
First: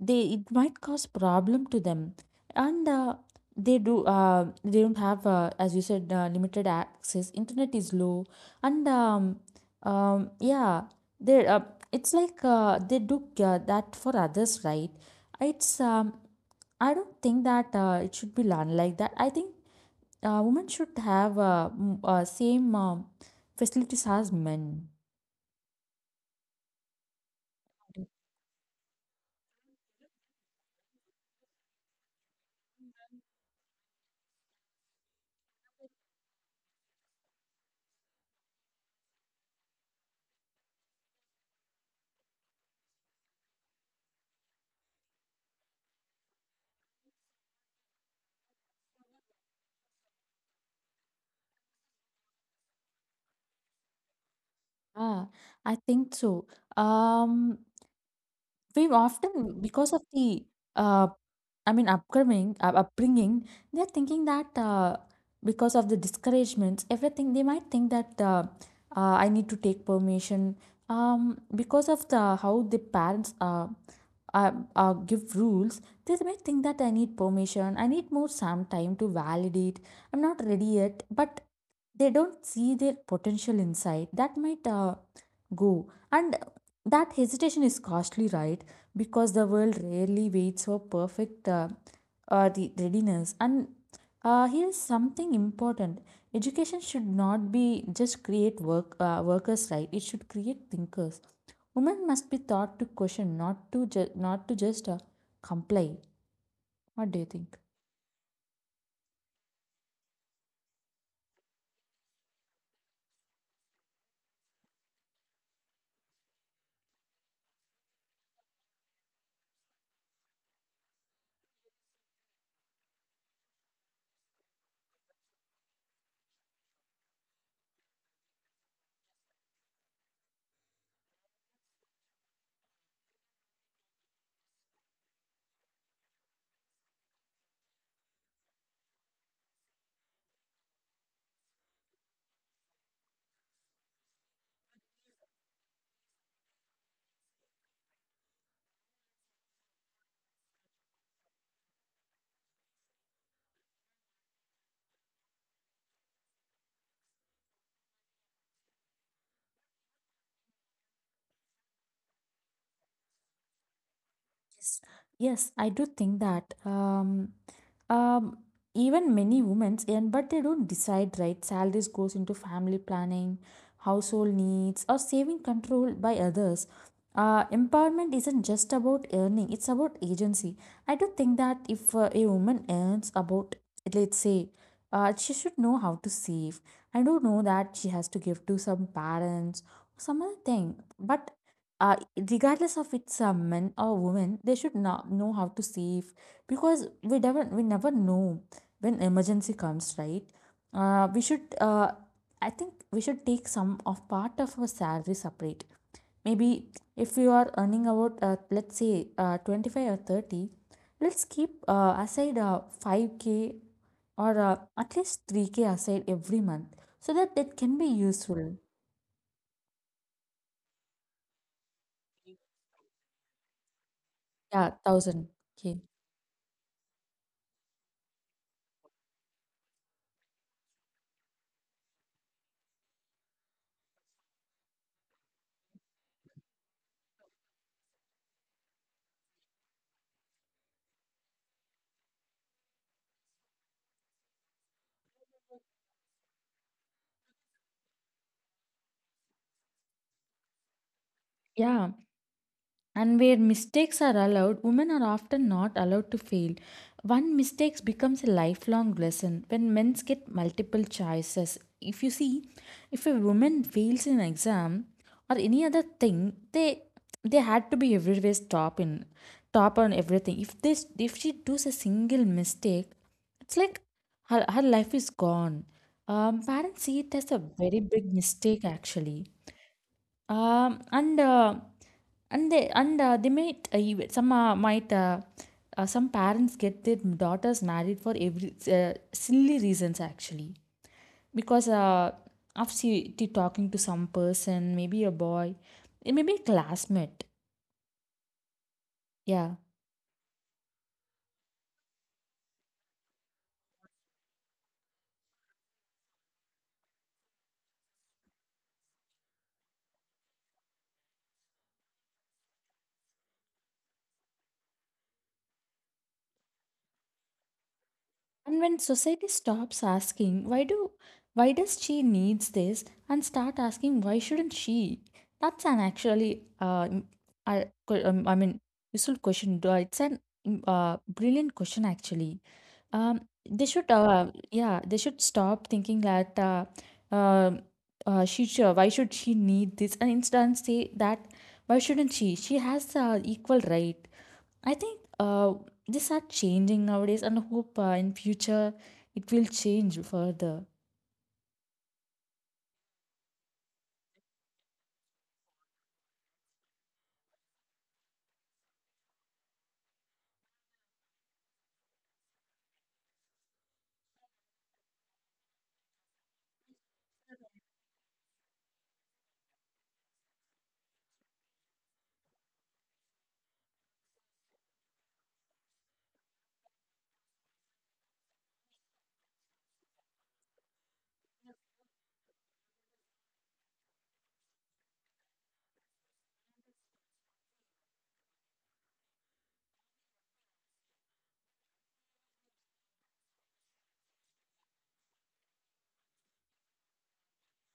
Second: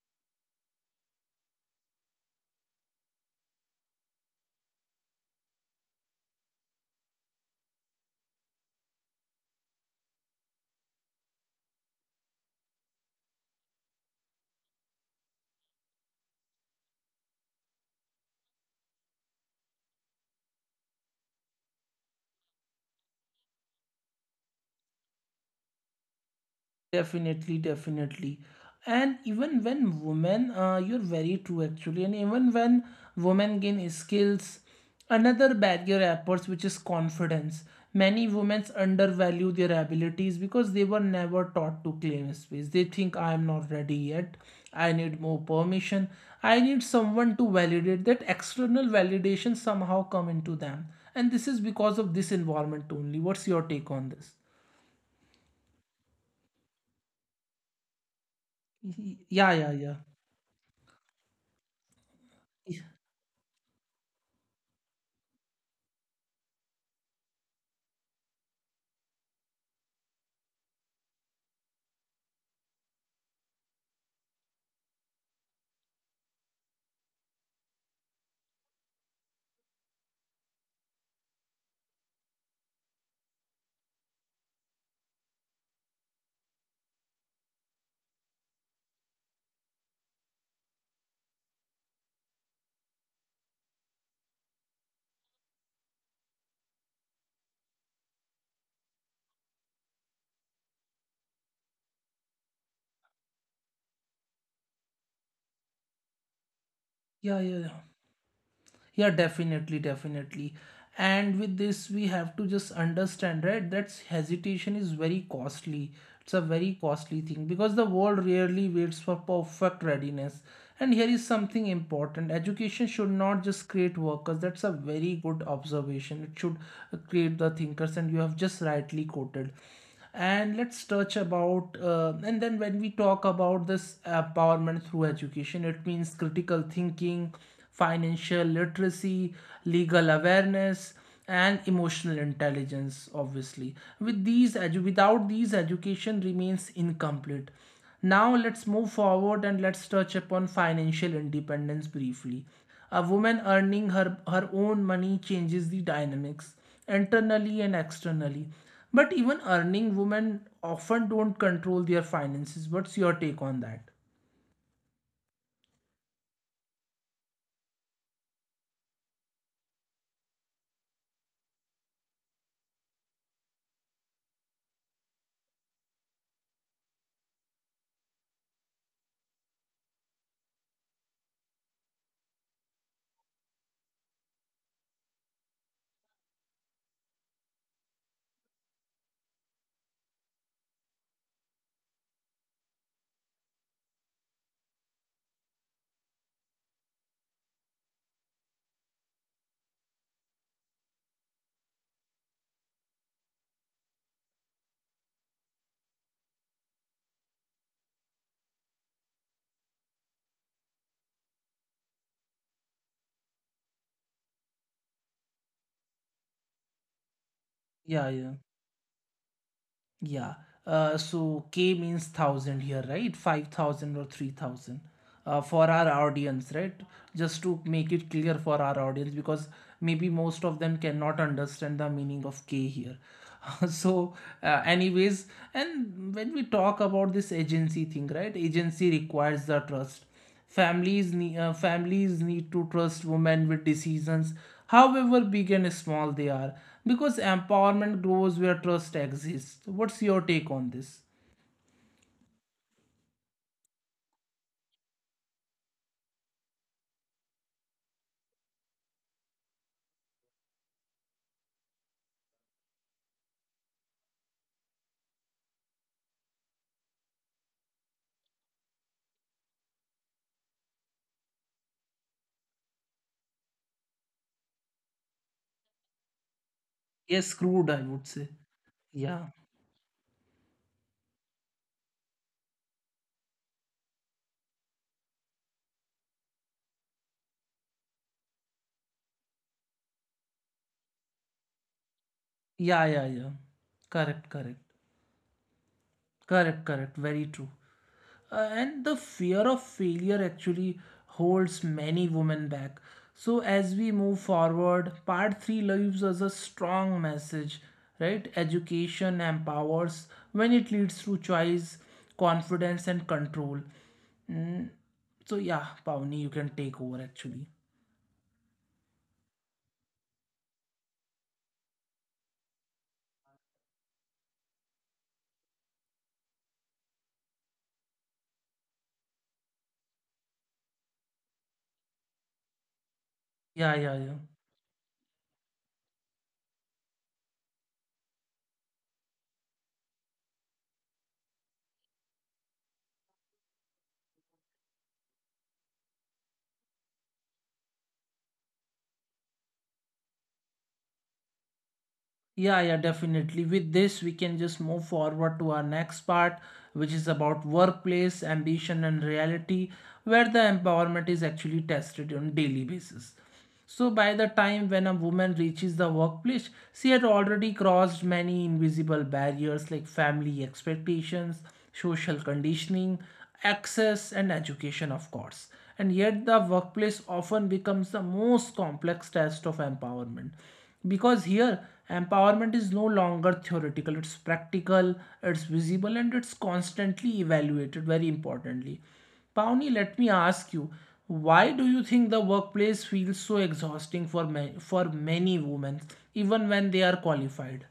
S2: they, it might cause problem to them. And they do they don't have as you said, limited access. Internet is low. And yeah, they it's like they do that for others, right? It's I don't think that it should be learned like that. I think women should have same facilities as men.
S1: Definitely, definitely. And even when women, you're very true actually, and even when women gain skills, another barrier appears, which is confidence. Many women undervalue their abilities because they were never taught to claim space. They think I am not ready yet. I need more permission. I need someone to validate that external validation somehow come into them. And this is because of this environment only. What's your take on this?
S2: Ah, I think so. Um, we
S1: Yeah,
S2: often
S1: yeah,
S2: because
S1: yeah.
S2: of the uh, I mean, upcoming upbringing, they're thinking that because of the discouragements, everything, they might think that I need to take permission. Because of the how the parents give rules, they might think that I need permission. I need more some time to validate. I'm not ready yet, but they don't see their potential inside. That might go. And that hesitation is costly, right? Because the world rarely waits for perfect the readiness. And here is something important. Education should not be just create workers, right? It should create thinkers. Women must be taught to question, not to not to just comply. What do you
S1: Yeah,
S2: think?
S1: yeah, yeah. Yeah, definitely, definitely. And with this, we have to just understand, right? That hesitation is very costly. It's a very costly thing because the world rarely waits for perfect readiness. And here is something important. Education should not just create workers. That's a very good observation. It should create the thinkers, and you have just rightly quoted. And let's touch about and then when we talk about this empowerment through education, it means critical thinking, financial literacy, legal awareness, and emotional intelligence, obviously. With these without these, education remains incomplete. Now let's move forward and let's touch upon financial independence briefly. A woman earning her own money changes the dynamics internally and externally. But even earning women often don't control their finances. What's your take on that?
S2: Yes, yes, I do think that. Um Even many women earn, but they don't decide, right? Salaries goes into family planning, household needs, or saving control by others. Empowerment isn't just about earning, it's about agency. I do think that if a woman earns about, let's say, she should know how to save. I don't know that she has to give to some parents or some other thing, but uh, regardless of it's a man or woman, they should not know how to save, because we never know when emergency comes, right? We should I think we should take some of part of our salary separate. Maybe if you are earning about, let's say, 25 or 30, let's keep aside 5K, or at least 3K aside every month, so that that can be
S1: Yeah,
S2: useful.
S1: yeah. Yeah. So K means thousand here, right? 5,000 or three
S2: Yeah,
S1: thousand. For
S2: 1000K.
S1: our audience, right? Just to make it clear for our audience, because maybe most of them cannot understand the meaning of K here. So, anyways, and when we talk about this agency thing, right? Agency requires the trust. Families need to trust women with decisions, however big and small they are, because empowerment grows where trust exists. What's your take on this?
S2: Yeah. And where mistakes are allowed, women are often not allowed to fail. One mistake becomes a lifelong lesson when men get multiple choices. If you see, if a woman fails in exam or any other thing, they had to be everywhere, top in, top on everything. If this, if she does a single mistake, it's like her life is gone. Parents see it as
S1: Yes,
S2: a
S1: screwed,
S2: very
S1: I
S2: big
S1: would say.
S2: mistake actually.
S1: Yeah,
S2: And and they, and they might some might some parents get their daughters married for every silly reasons actually, because
S1: yeah,
S2: after
S1: yeah, yeah.
S2: talking to some
S1: Correct, correct.
S2: person, maybe a boy, it may be a
S1: Correct, correct, very
S2: classmate.
S1: true. And the fear of
S2: Yeah.
S1: failure actually holds many women back. So, as we move forward, part 3 leaves us a strong message, right? Education empowers when it leads through choice, confidence, and control. So, yeah, Pawnee, you can take over actually.
S2: And when society stops asking, why do, why does she needs this, and start asking, why shouldn't she? That's an actually I, I mean, useful question though. It's an brilliant question actually. Um, they
S1: Yeah,
S2: should
S1: yeah, yeah.
S2: yeah, they should stop thinking that um she should, why should she need this, and instead say that, why shouldn't she? She has equal right. I think these are changing nowadays, and hope in future it will change further.
S1: Yeah, yeah, definitely. With this, we can just move forward to our next part, which is about workplace, ambition, and reality, where the empowerment is actually tested on daily basis. So by the time when a woman reaches the workplace, she had already crossed many invisible barriers like family expectations, social conditioning, access, and education, of course. And yet the workplace often becomes the most complex test of empowerment because here empowerment is no longer theoretical, it's practical, it's visible, and it's constantly evaluated very importantly. Pawnee, let me ask you, why do you think the workplace feels so exhausting for for many women, even when they are qualified?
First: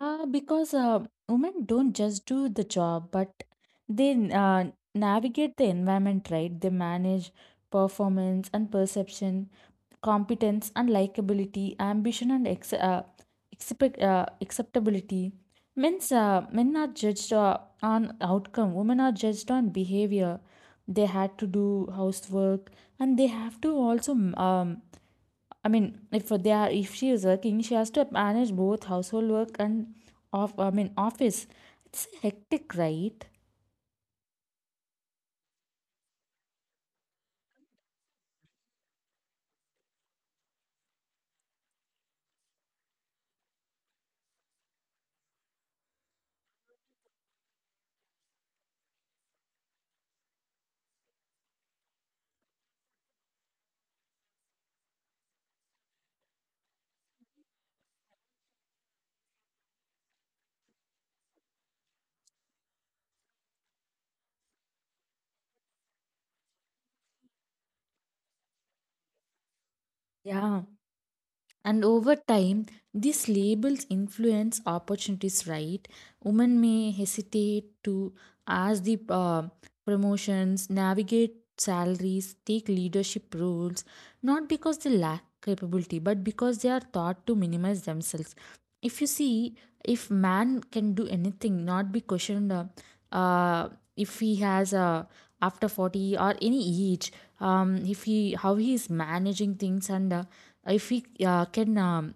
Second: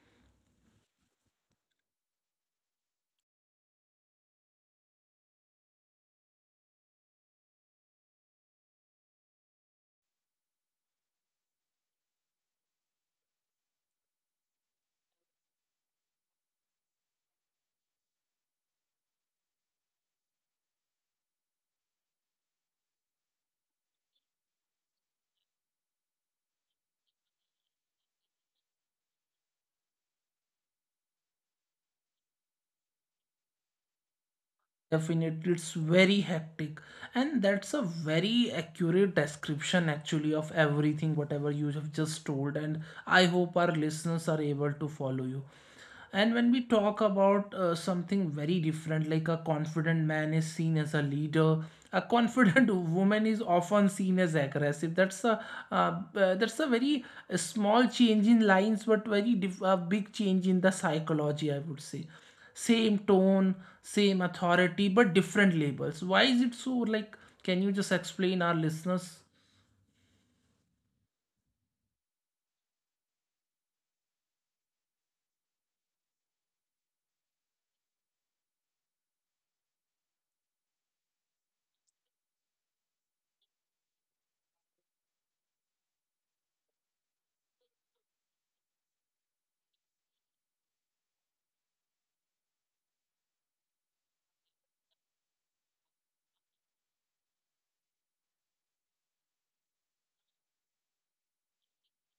S2: Because women don't just do the job, but they navigate the environment, right? They manage performance and perception, competence and likability, ambition and acceptability. Men are judged on outcome, women are judged on behavior. They had to do housework, and they have to also, I mean, if they are, if she is working, she has to manage both household work and I mean, office. It's hectic, right?
S1: Definitely, it's very hectic, and that's a very accurate description actually of everything whatever you have just told. And I hope our listeners are able to follow you. And when we talk about something very different, like a confident man is seen as a leader, a confident woman is often seen as aggressive. That's a very small change in lines, but very big change in the psychology, I would say. Same tone, same authority, but different labels. Why is it so? Like, can you just explain our listeners?
S2: Yeah. And over time, these labels influence opportunities, right? Women may hesitate to ask the promotions, navigate salaries, take leadership roles, not because they lack capability, but because they are taught to minimize themselves. If you see, if man can do anything, not be questioned, uh, if he has after 40 or any age, if he how he is managing things. And if we can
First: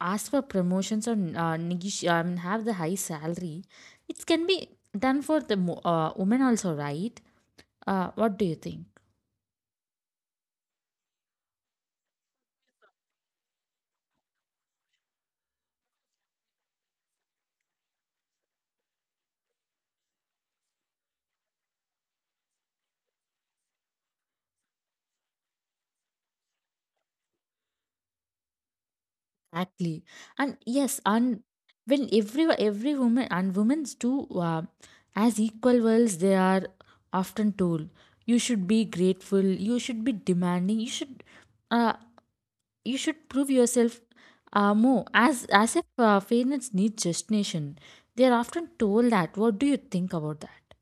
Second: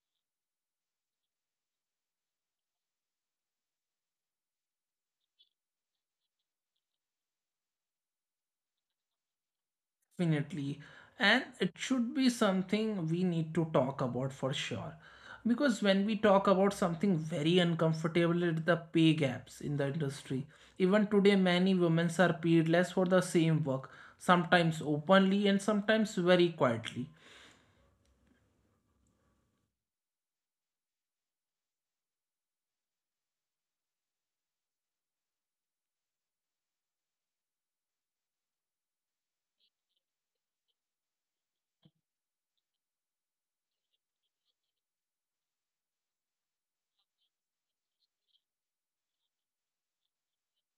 S2: ask for promotions or I mean, have the high salary, it can be done for the women also, right? What do you think?
S1: Definitely, and it should be something we need to talk about for sure, because when we talk about something very uncomfortable, it's the pay gaps in the industry. Even today, many women are paid less for the same work, sometimes openly and sometimes very quietly.
S2: Exactly, and yes, and when every woman and women's too, as equal worlds, they are often told, you should be grateful, you should be demanding, you should. Uh, you should prove yourself more, as if fairness needs justification. They are often told that. What do you think about that?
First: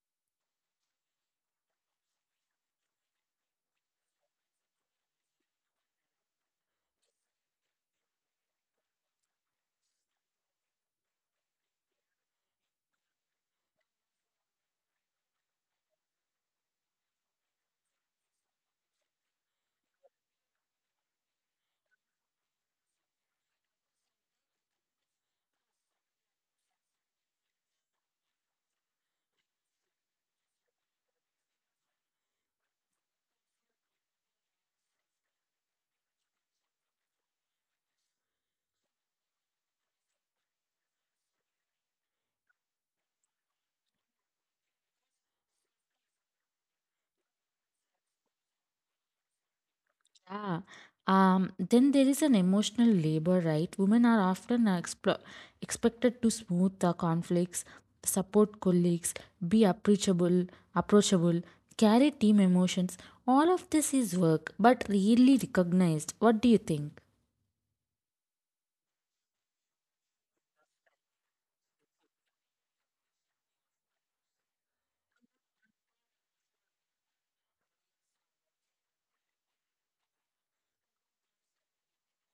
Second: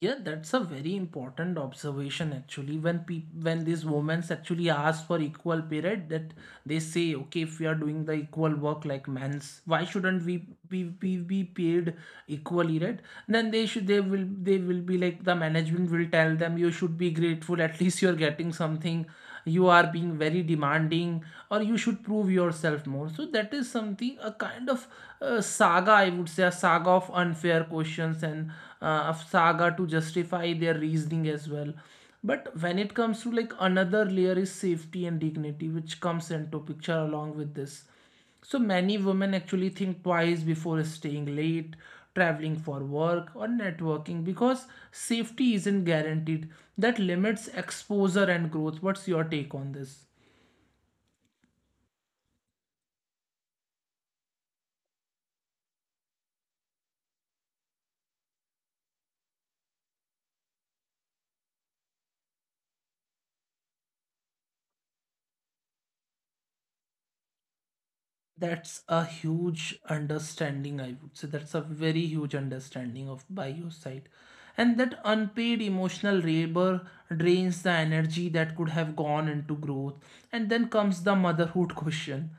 S1: Yeah, that's a very important observation actually. When peop when these women actually ask for equal pay period, that they say, okay, if we are doing the equal work like men's, why shouldn't we be paid equally, right? Then they should they will be like, the management will tell them, you should be grateful. At least you're getting something, you are being very demanding, or you should prove yourself more. So that is something, a kind of saga, I would say, a saga of unfair questions, and a saga to justify their reasoning as well. But when it comes to, like, another layer is safety and dignity, which comes into picture along with this. So many women actually think twice before staying late, traveling for work, or networking because safety isn't guaranteed. That limits exposure and growth. What's your take on this?
S2: Yeah. Then there is an emotional labor, right? Women are often expected to smooth the conflicts, support colleagues, be approachable, carry team emotions. All of this is work, but rarely recognized. What do you think?
S1: That's a huge understanding, I would say. That's a very huge understanding of by your side. And that unpaid emotional labor drains the energy that could have gone into growth. And then comes the motherhood question.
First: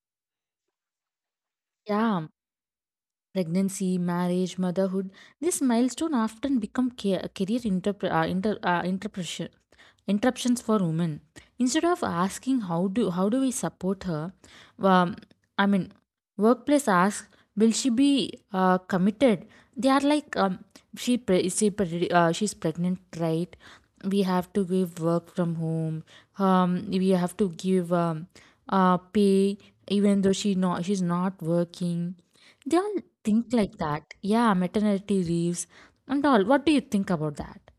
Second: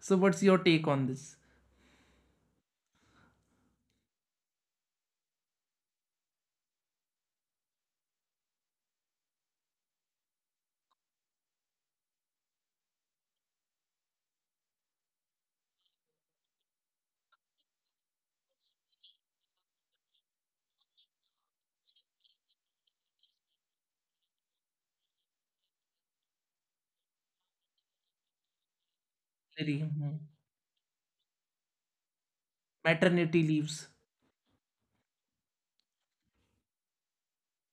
S1: So what's your take on this?
S2: Yeah. Pregnancy, marriage, motherhood, this milestone often become career interpre- inter- interpretation interruptions for women. Instead of asking, how do we support her? um, I mean, workplace asks, will she be committed? They are like, she's pregnant, right? We have to give work from home. We have to give pay,
S1: Really.
S2: even though she's not working. They all
S1: Maternity
S2: think like
S1: leaves.
S2: that. Yeah, maternity leaves and all. What do you think about that?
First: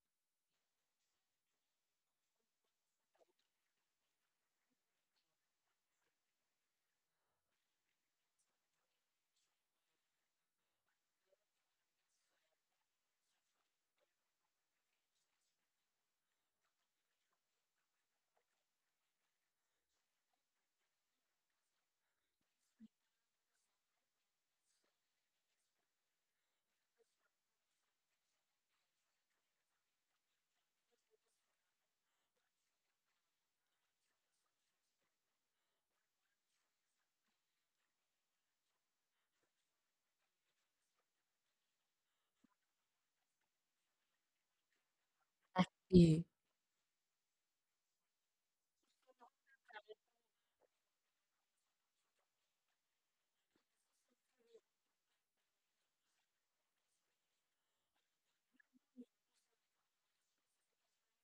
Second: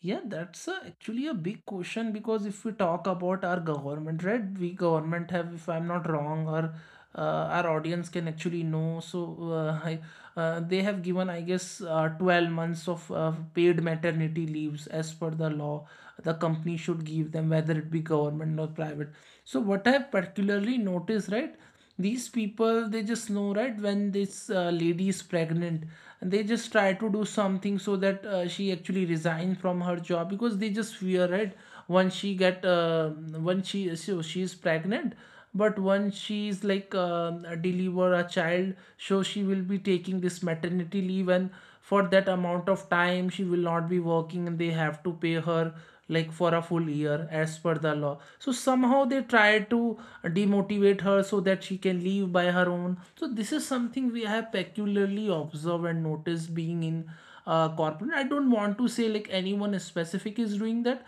S1: Yeah, that's a, actually a big question, because if we talk about our government, right, we government have, if I'm not wrong, or uh, our audience can actually know. So uh, I, they have given, I guess, 12 months of paid maternity leaves as per the law. The company should give them, whether it be government or private. So what I have particularly noticed, right, these people, they just know, right, when this lady is pregnant, they just try to do something so that she actually resign from her job, because they just fear, right? Once she get when she so she is pregnant, but once she is like deliver a child, so she will be taking this maternity leave, and for that amount of time she will not be working and they have to pay her
S2: Exactly.
S1: like for a full year as per the law. So somehow they try to demotivate her so that she can leave by her own. So this is something we have peculiarly observed and noticed being in corporate. I don't want to say like anyone specific is doing that,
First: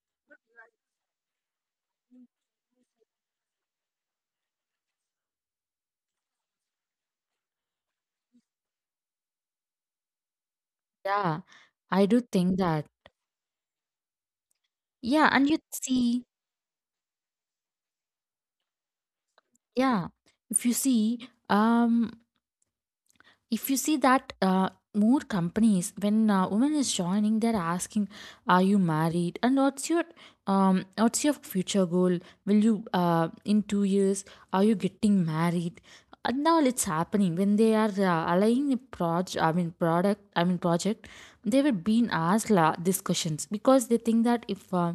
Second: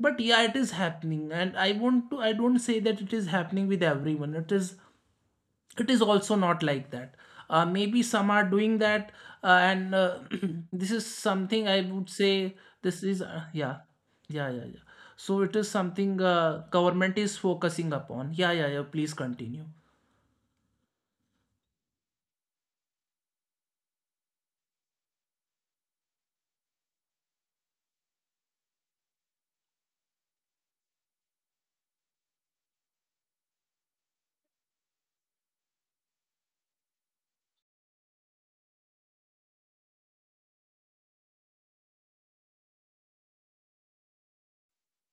S1: but yeah, it is happening. And I want to, I don't say that it is happening with everyone. It is, it is also not like that. Maybe some are doing that. And this is
S2: Yeah,
S1: something I would
S2: I do
S1: say.
S2: think that.
S1: This is Yeah. Yeah, yeah, yeah.
S2: Yeah,
S1: So it
S2: and you
S1: is something
S2: see,
S1: government is focusing upon. Yeah, yeah, yeah, please continue.
S2: yeah, if you see, um, if you see that more companies when women is joining, they're asking, are you married, and what's your future goal? Will you in 2 years, are you getting married? And now it's happening when they are aligning a project, I mean product, I mean project, they were being asked these questions because they think that if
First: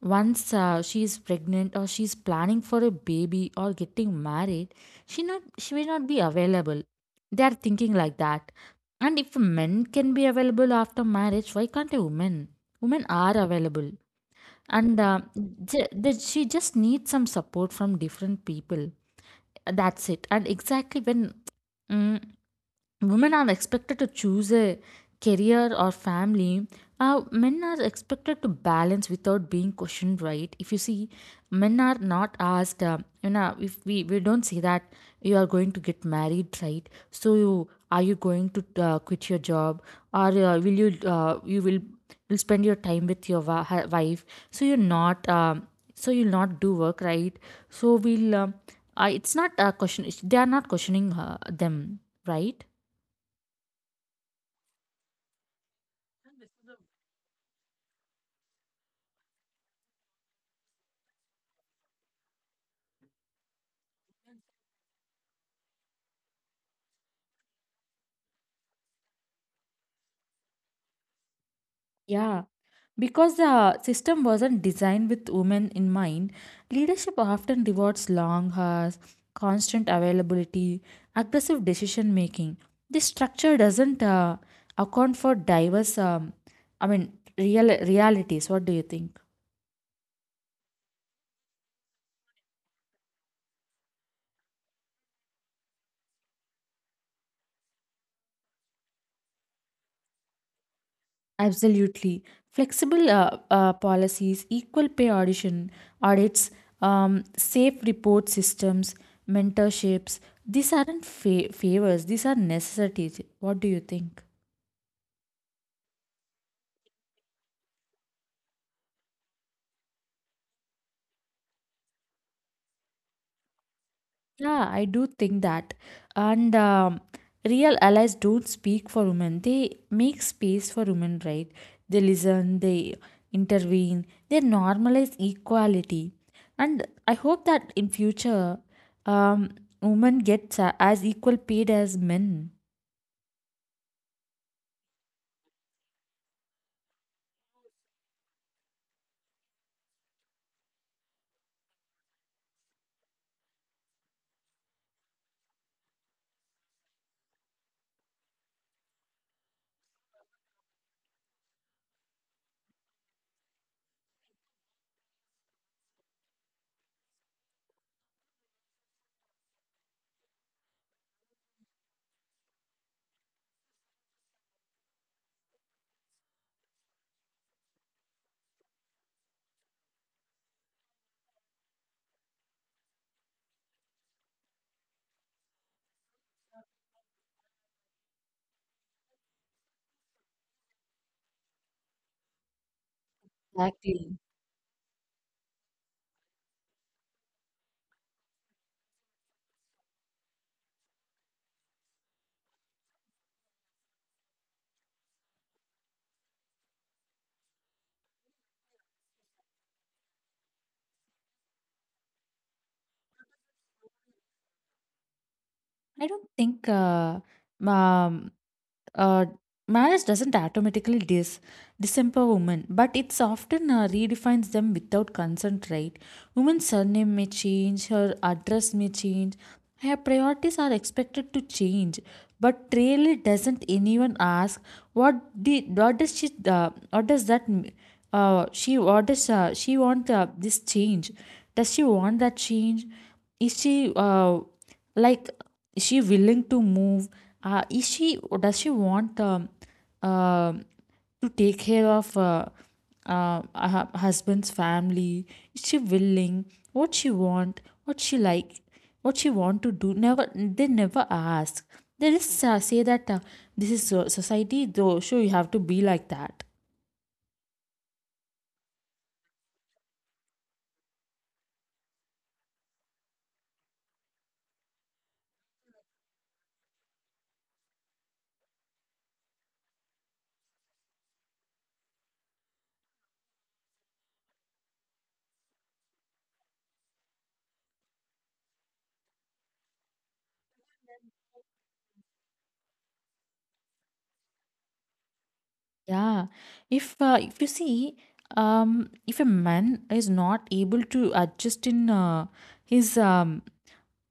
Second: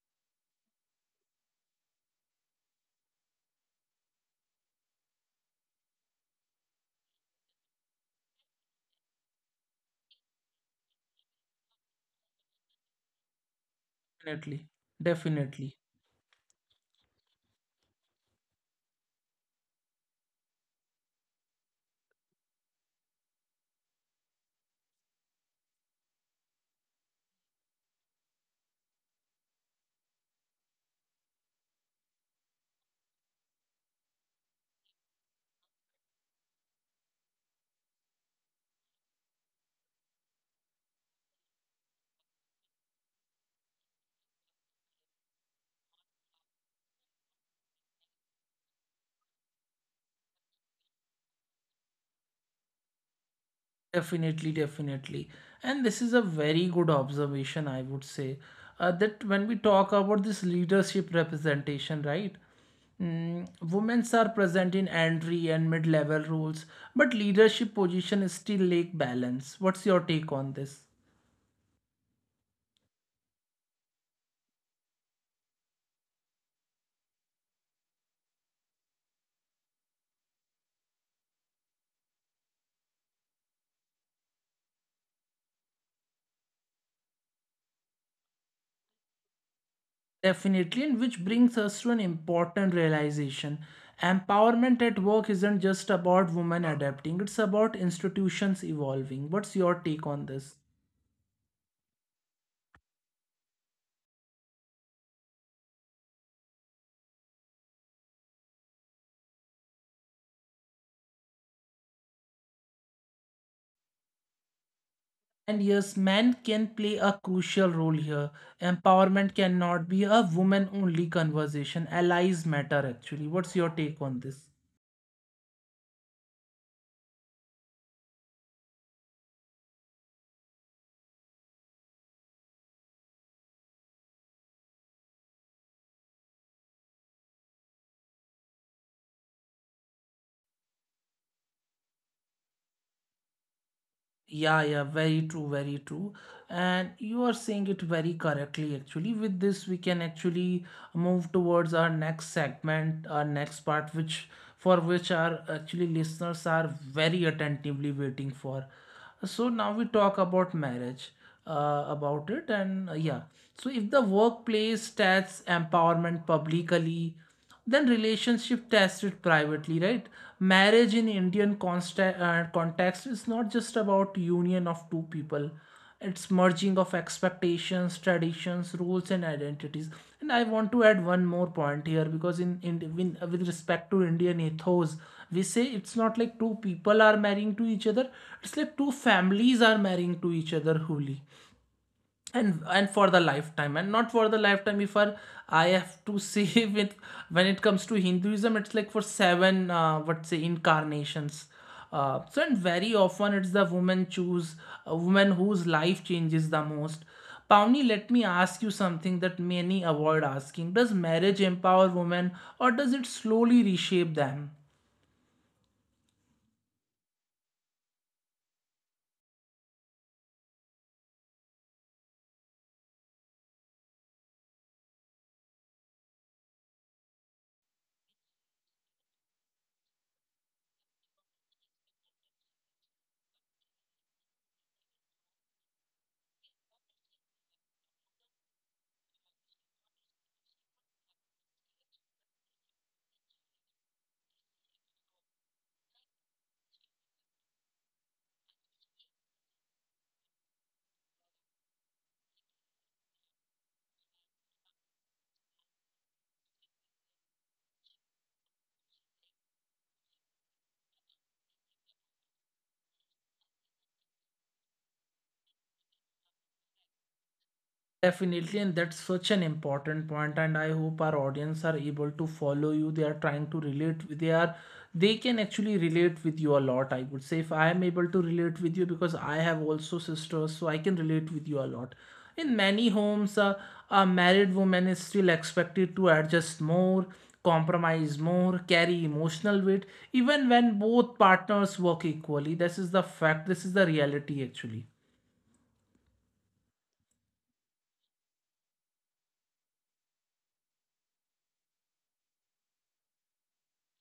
S2: once she is pregnant or she is planning for a baby or getting married, she will not be available. They are thinking like that. And if men can be available after marriage, why can't a woman? Women are available.
S1: Definitely,
S2: And
S1: definitely.
S2: she just needs some support from different people. That's it. And exactly when mm, women are expected to choose a career or family, men are expected to balance without being questioned, right? If you see, men are not asked, you know, if we, we don't say that you are going to get married, right? So you, are you going to quit your job, or will you you will spend your time with your wife? So you're not so you'll not do work, right? So we'll it's not a question, they are not questioning them, right?
S1: Definitely, definitely. And this is a very good observation, I would say. That when we talk about this leadership representation, right. Mm. Women are present in entry and mid-level roles, but leadership positions still lack balance. What's your take on this?
S2: Yeah, because the system wasn't designed with women in mind, leadership often rewards long hours, constant availability, aggressive decision making. This structure doesn't account for diverse, I mean, realities. What do you think?
S1: Definitely, and which brings us to an important realization. Empowerment at work isn't just about women adapting, it's about institutions evolving. What's your take on this?
S2: Absolutely. Flexible policies, equal pay audition audits, safe report systems, mentorships. These aren't favors, these are necessities. What do you think?
S1: And yes, men can play a crucial role here. Empowerment cannot be a woman only conversation. Allies matter actually. What's your take on this?
S2: Yeah, I do think that. And real allies don't speak for women. They make space for women, right? They listen, they intervene, they normalize equality. And I hope that in future, um, women get as equal paid as men.
S1: Yeah, yeah, very true, very true. And you are saying it very correctly, actually. With this, we can actually move towards our next segment, our next part, which, for which our actually listeners are very attentively waiting for. So now we talk about marriage, about it, and yeah. So if the workplace stats empowerment publicly, then relationship tested privately, right? Marriage in Indian context is not just about union of two people, it's merging of expectations, traditions, rules, and identities. And I want to add one more point here, because in with respect to Indian ethos, we say it's not like two people are marrying to each other, it's like two families are marrying to each other wholly, and for the lifetime. And not
S2: Exactly.
S1: for the lifetime, if I have to say with, when it comes to Hinduism, it's like for seven what say incarnations. So, and very often it's the woman choose a woman whose life changes the most. Pavni, let me ask you something that many avoid asking. Does marriage empower women, or does it slowly reshape them?
S2: I don't think um, uh, marriage doesn't automatically disempower women, but it's often redefines them without consent, right? Women's surname may change, her address may change, her priorities are expected to change, but really doesn't anyone ask what did what does she what does that m- she what does she want this change? Does she want that change? Is she like, is she willing to move, is she or does she want uh, to take care of her husband's family? Is she willing? What she want, what she like, what she want to do? Never they never ask. They just say that this is society though, so you have to be like that.
S1: Definitely, and that's such an important point, and I hope our audience are able to follow you. They are trying to relate with they are they can actually relate with you a lot. I would say, if I am able to relate with you, because I have also sisters, so I can relate with you a lot. In many homes, a married woman is still expected to adjust more, compromise more, carry emotional weight, even when both partners work equally. This is the fact, this is the reality actually.
S2: Yeah, if you see, if a man is not able to adjust in his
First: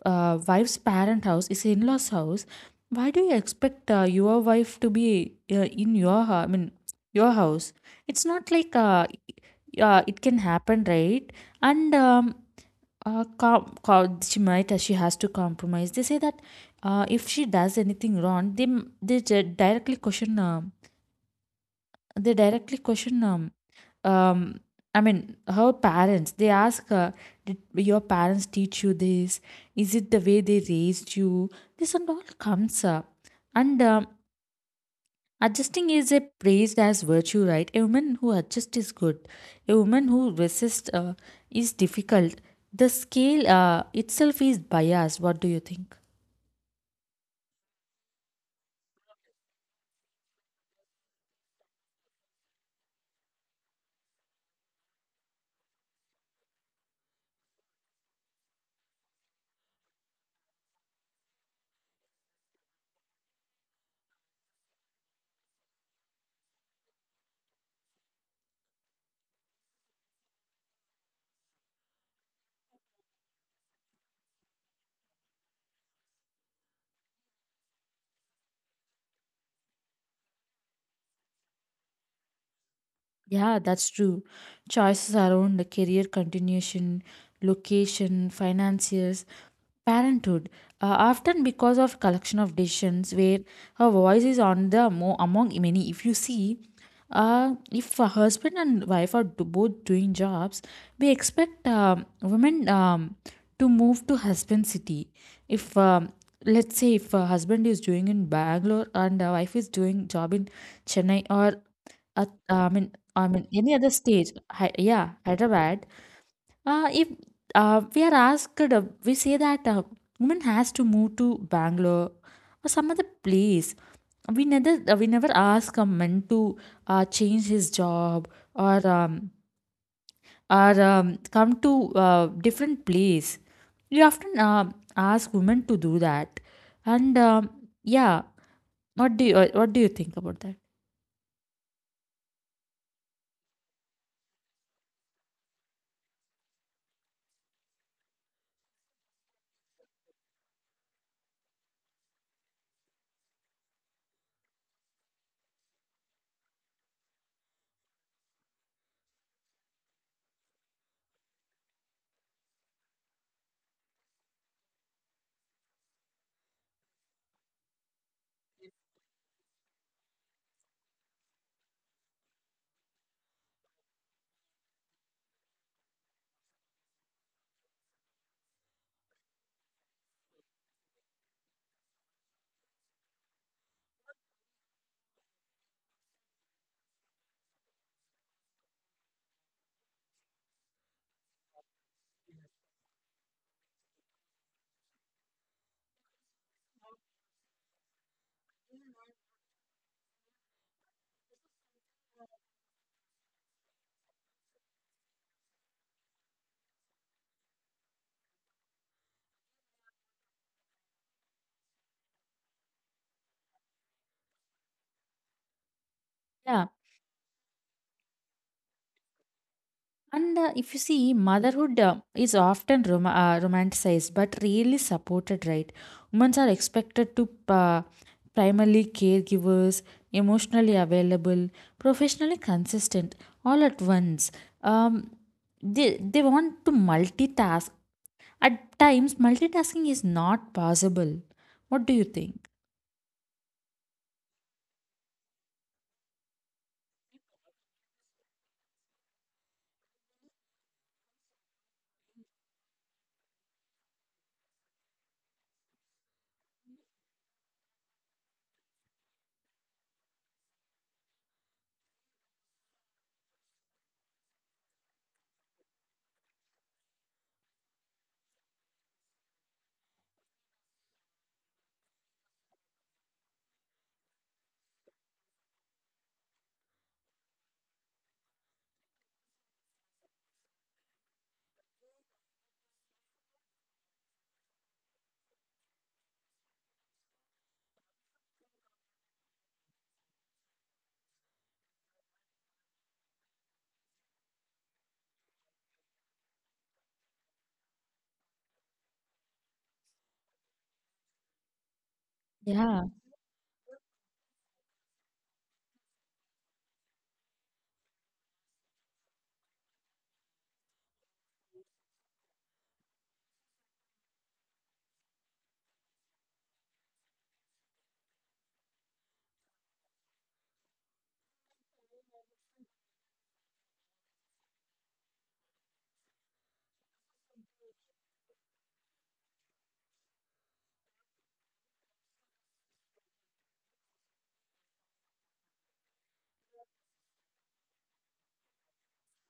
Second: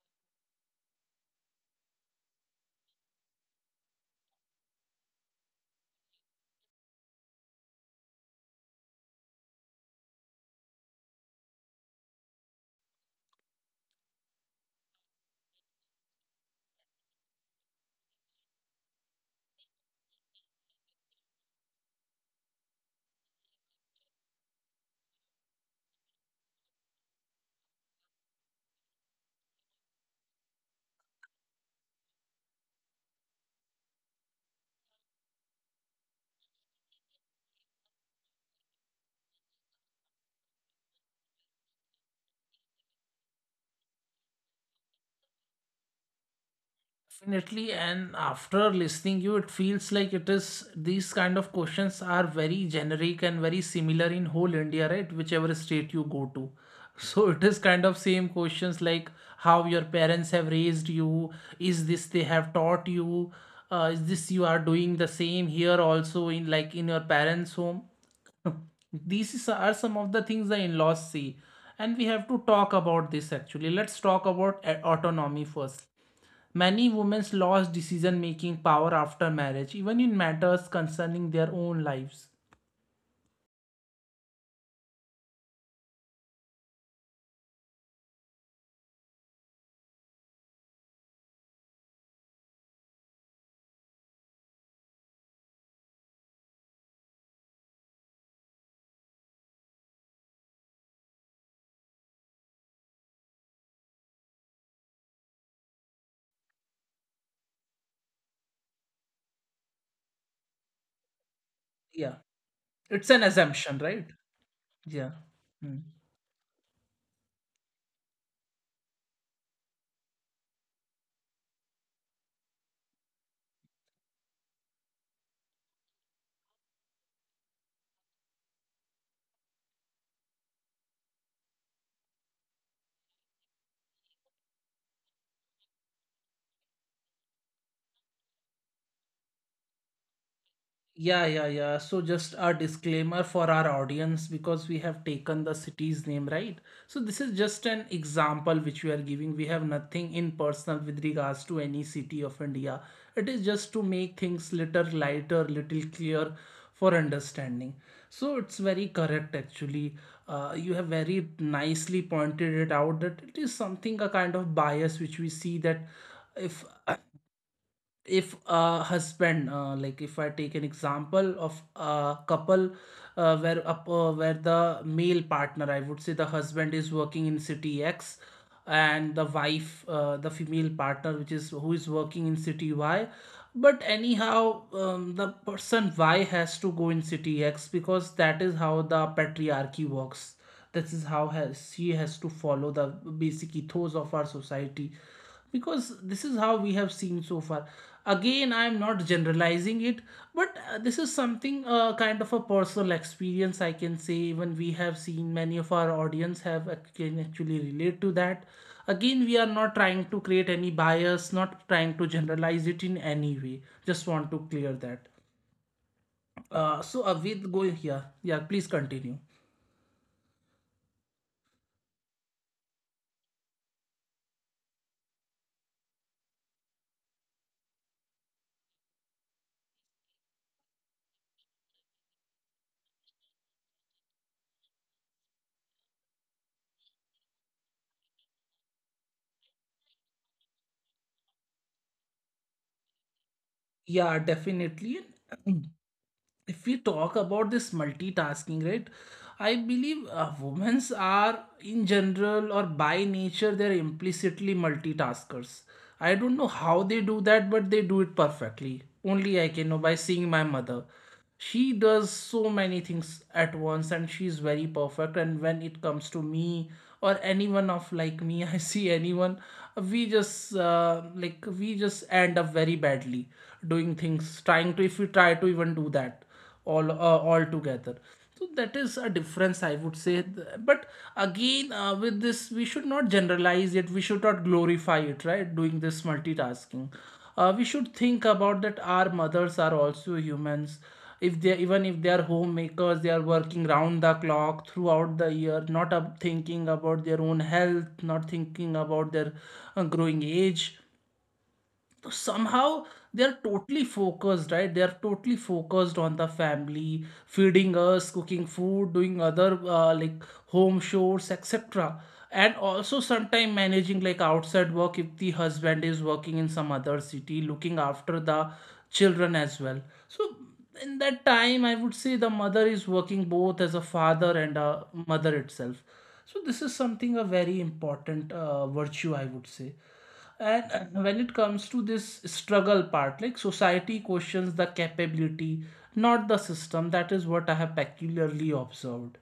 S2: wife's parent house, is in-laws house, why do you expect your wife to be in your I mean, your house? It's not like it can happen, right? And she might, she has to compromise, they say that if she does anything wrong, they m- they ju- directly question, they directly question, um I mean, her parents, they ask her, did your parents teach you this? Is it the way they raised you? This and all comes up. And adjusting is a praised as virtue, right? A woman who adjusts is good, a woman who resists is difficult. The scale itself is biased. What do you think?
S1: Definitely, and after listening you, it feels like it is, these kind of questions are very generic and very similar in whole India, right? Whichever state you go to. So it is kind of same questions like, how your parents have raised you, is this they have taught you, is this you are doing the same here also, in like in your parents' home. Are some of the things the in-laws see, and we have to talk about this actually. Let's talk about autonomy first. Many women lost decision making power after marriage, even in matters concerning their own lives.
S2: Yeah, that's true. Choices around the career continuation, location, financiers, parenthood often because of collection of decisions where her voice is on the among many. If you see, if a husband and wife are both doing jobs, we expect women to move to husband city. If let's say if a husband is doing in Bangalore and a wife is doing job in Chennai or
S1: Yeah, it's
S2: I
S1: an
S2: mean, any other
S1: assumption, right?
S2: stage,
S1: Yeah.
S2: Hyderabad.
S1: Hmm.
S2: If we are asked, we say that woman has to move to Bangalore or some other place. We never ask a man to change his job or come to different place. We often ask women to do that, and yeah, what do you think about that?
S1: Yeah, yeah, yeah. So just a disclaimer for our audience, because we have taken the city's name, right? So this is just an example which we are giving. We have nothing in personal with regards to any city of India. It is just to make things little lighter, little clear for understanding. So it's very correct actually. You have very nicely pointed it out, that it is something a kind of bias which we see, that if if a husband, like if I take an example of a couple, where the male partner, I would say the husband, is working in city X, and the wife, the female partner, which is who is working in city Y. But anyhow, the person Y has to go in city X, because that is how the patriarchy works. This is how has, She has to follow the basic ethos of our society, because this is how we have seen so far. Again, I am not generalizing it, but this is something, kind of a personal experience I can say. Even we have seen many of our audience have, can actually relate to that. Again, we are not trying to create any bias, not trying to generalize it in any way, just want to clear that.
S2: Yeah.
S1: With go here, yeah, please continue.
S2: And if you see, motherhood is often romanticized but really supported, right? Women are expected to primarily caregivers, emotionally available, professionally consistent, all at once. Um, they want to multitask. At times, multitasking is not possible. What do you think?
S1: Yeah, definitely. If we talk about this multitasking, right, I believe women are, in general or by nature, they're implicitly multitaskers. I don't know how they do that, but they do it perfectly. Only I can know by seeing my mother. She does so many things at once, and she's very perfect. And when it comes to me, or anyone of like me, I see anyone, we just like, we just end up very badly doing things, trying to, if we try to even do that, all together. So that is a difference, I would say. But again, with this, we should not generalize it, we should not glorify it, right, doing this multitasking. We should think about that, our mothers are also humans. If they, even if they are homemakers, they are working round the clock throughout the year, not up thinking about Their own health, not thinking about their growing age. So
S2: Yeah,
S1: somehow they're totally focused, right? They're totally focused on the family, feeding us, cooking food, doing other home chores, etc. And also sometime managing like outside work, if the husband is working in some other city, looking after the children as well. So in that time, I would say the mother is working both as a father and a mother itself. So this is something a very important virtue, I would say. And when it comes to this struggle part, like, society questions the capability, not the system. That is what I have peculiarly observed.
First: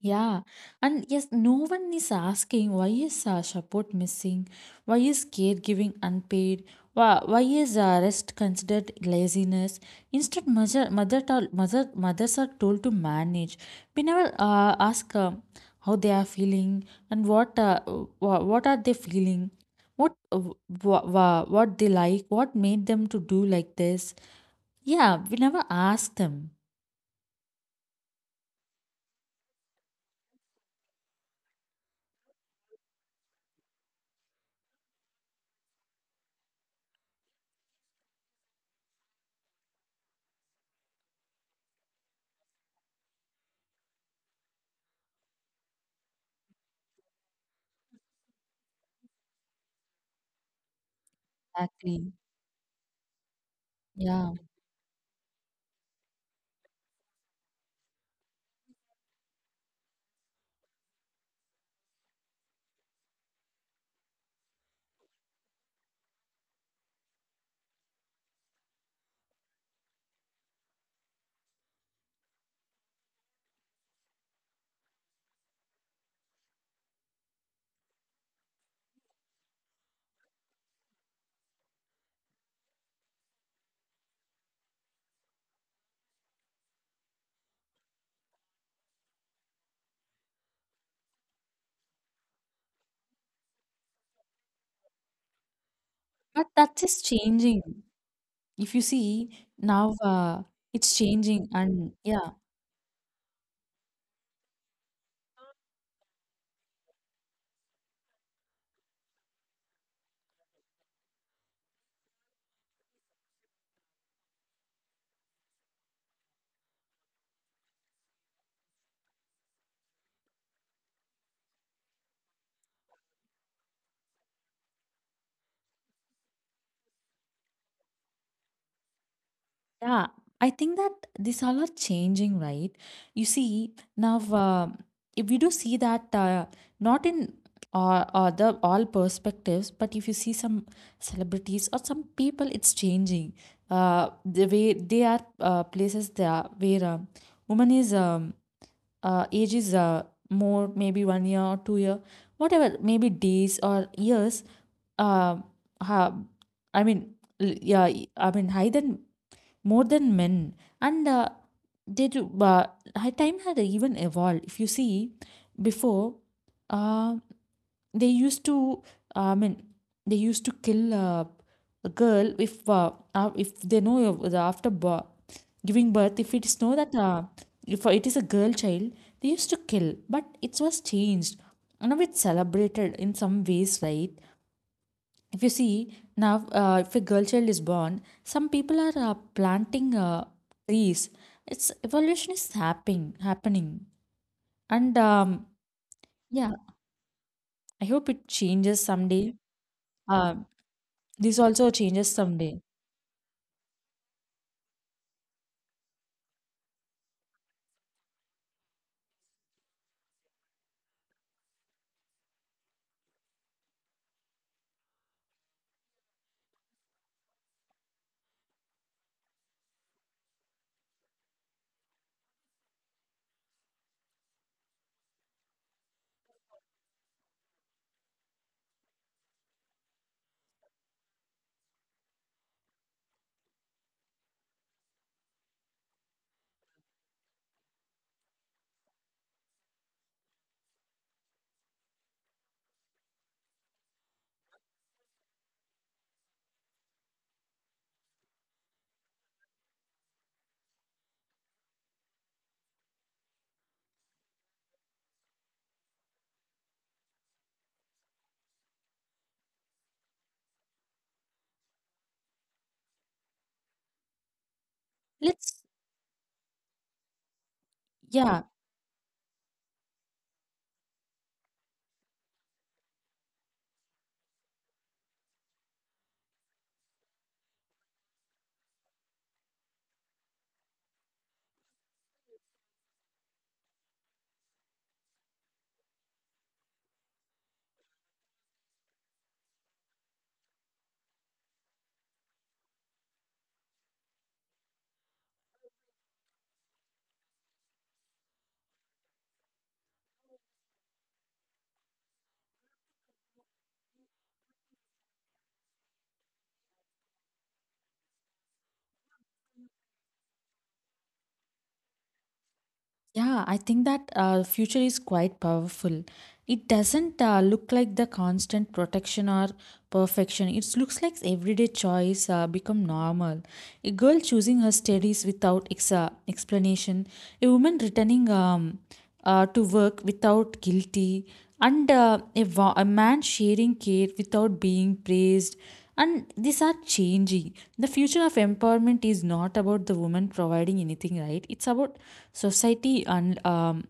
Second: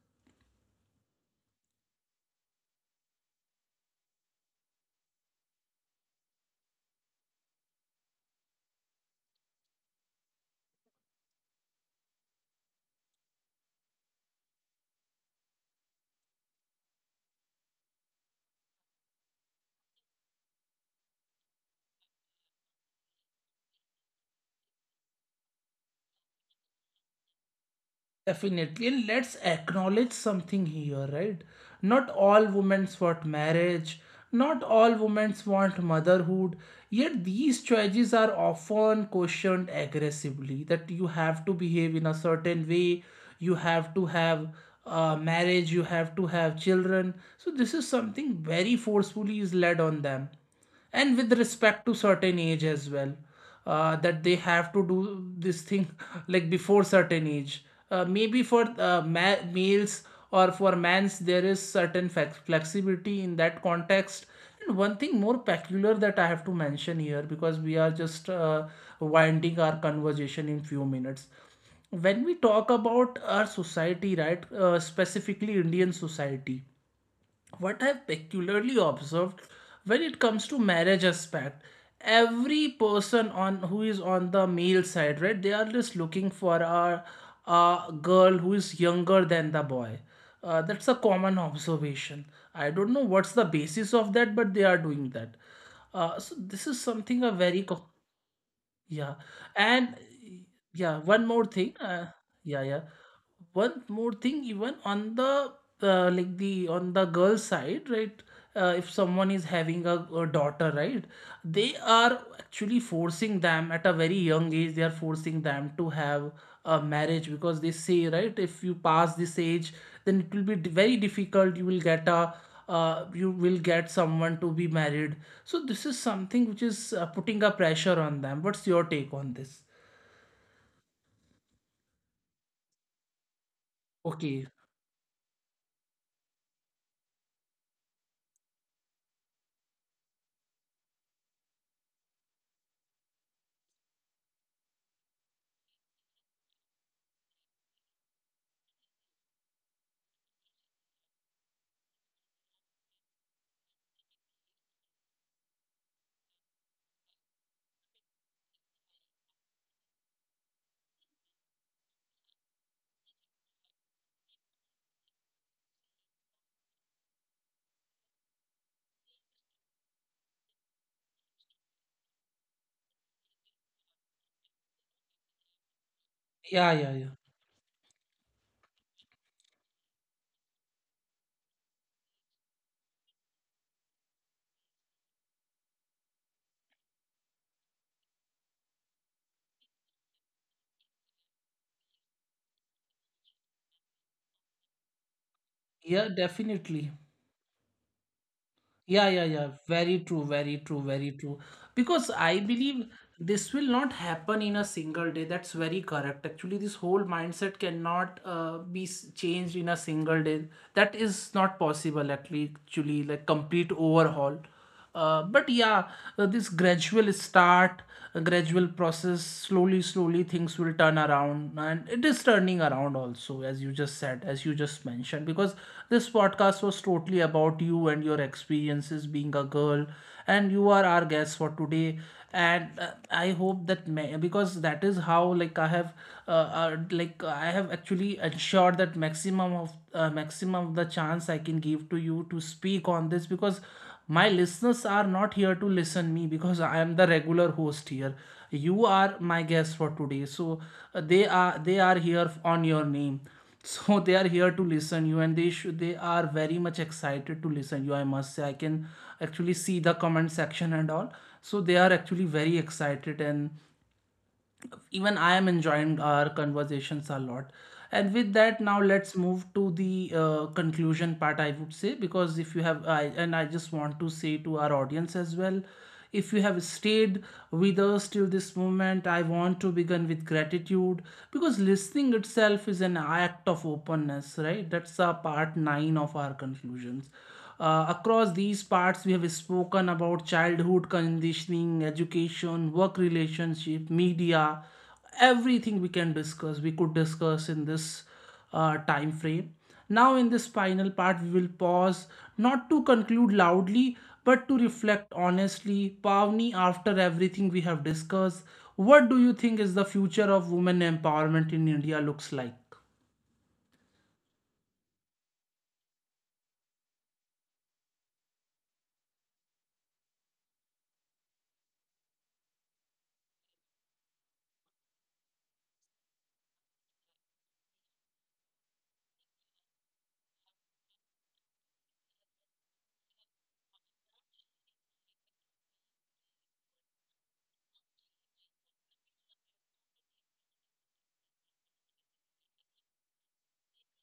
S2: yeah, and yes, no one is asking why is support missing, why is caregiving unpaid, why is rest considered laziness. Instead, mothers are told to manage. We never ask how they are feeling, and what what are they feeling, what what they like, what made them to do like this. Yeah, we never ask them.
S1: Definitely, and let's acknowledge something here, right? Not all women want marriage, not all women want motherhood, yet these choices are often questioned aggressively, that you have to behave in a certain way, you have to have marriage, you have to have children. So, this is something very forcefully is led on them, and with respect to
S2: Exactly.
S1: certain age as well, that they
S2: Yeah,
S1: have to do this thing like before certain age. Maybe for males or for mans, there is certain flexibility in that context. And one thing more peculiar that I have to mention here, because we are just winding our conversation in few minutes. When we talk about our society, right, specifically Indian society, what I've peculiarly observed, when it comes to marriage aspect, every person on who is on the male side, right, they are just looking for a girl who is younger than the boy. That's a common observation. I don't know what's the basis of that, but they are doing that. So
S2: but
S1: this is
S2: that is
S1: something a very
S2: changing. If you
S1: yeah,
S2: see
S1: and
S2: now,
S1: yeah,
S2: it's
S1: one more
S2: changing,
S1: thing.
S2: and yeah,
S1: Yeah, yeah, one more thing, even on the on the girl side, right? If someone is having a daughter, right, they are actually forcing them at a very young age, they are forcing them to have a marriage, because they say, right, if you pass this age, then it will be very difficult, you will get a you will get someone to be married. So this is something which is putting a pressure on them. What's your take on this?
S2: yeah, I think that these all are changing, right? You see now,
S1: Okay.
S2: um if we do see that not in other all perspectives, but if you see some celebrities or some people, it's changing. The way they are places they are where woman is age is more, maybe 1 year or 2 year, whatever, maybe days or years, uh, ha, I mean, yeah, I mean, higher than, more than men, and they do. But time had even evolved. If you see, before, uh, they used to. I mean, they used to kill a girl if they know of the after giving birth. If it
S1: Yeah,
S2: is know
S1: yeah,
S2: that
S1: yeah.
S2: if it is a girl child, they used to kill. But it was changed. Now it's celebrated in some ways, right? If you see now, if a girl child is born, some people are planting trees. It's evolution is happening, happening. And
S1: Yeah,
S2: yeah,
S1: definitely.
S2: I hope it changes
S1: Yeah, yeah,
S2: someday.
S1: yeah. Very true,
S2: uh,
S1: very true, very true.
S2: this also
S1: Because
S2: changes
S1: I
S2: someday.
S1: believe this will not happen in a single day. That's very correct. Actually, this whole mindset cannot be changed in a single day. That is not possible, actually, like, complete overhaul. But yeah, this gradual start, a gradual process, slowly, slowly, things will turn around, and it is turning around also, as you just said, as you just mentioned. Because this podcast was totally about you and your experiences being a girl, and you are our guest for today. And I hope that because that is how, like I have actually ensured that maximum of the chance I can give to you to speak on this, because my listeners are not here to listen me, because I am the regular host here. You are my guest for today, so they are here on your name so they are here to listen you, and they should, they are very much excited to listen you, I must say. I can actually see the comment section and all, so they are actually very excited, and even I am
S2: Let's,
S1: enjoying our conversations a lot. And with
S2: yeah,
S1: that, now let's move to the conclusion part, I would say. Because if you have, I, and I just want to say to our audience as well, if you have stayed with us till this moment, I want to begin with gratitude, because listening itself is an act of openness, right? That's a part nine of our conclusions. Across these parts, we have spoken about childhood conditioning, education, work relationship, media, everything we can discuss, we could discuss in this time frame. Now, in this final part, we will pause, not to conclude loudly, but to reflect honestly. Pavni, after everything we have discussed, what do you think is the future of women empowerment in India looks like?
S2: yeah, I think that future is quite powerful. It doesn't look like the constant protection or perfection. It looks like everyday choice become normal. A girl choosing her studies without explanation. A woman returning to work without guilty, and a man sharing care without being praised. And these are changing. The future of empowerment is not about the woman providing anything, right? It's about society and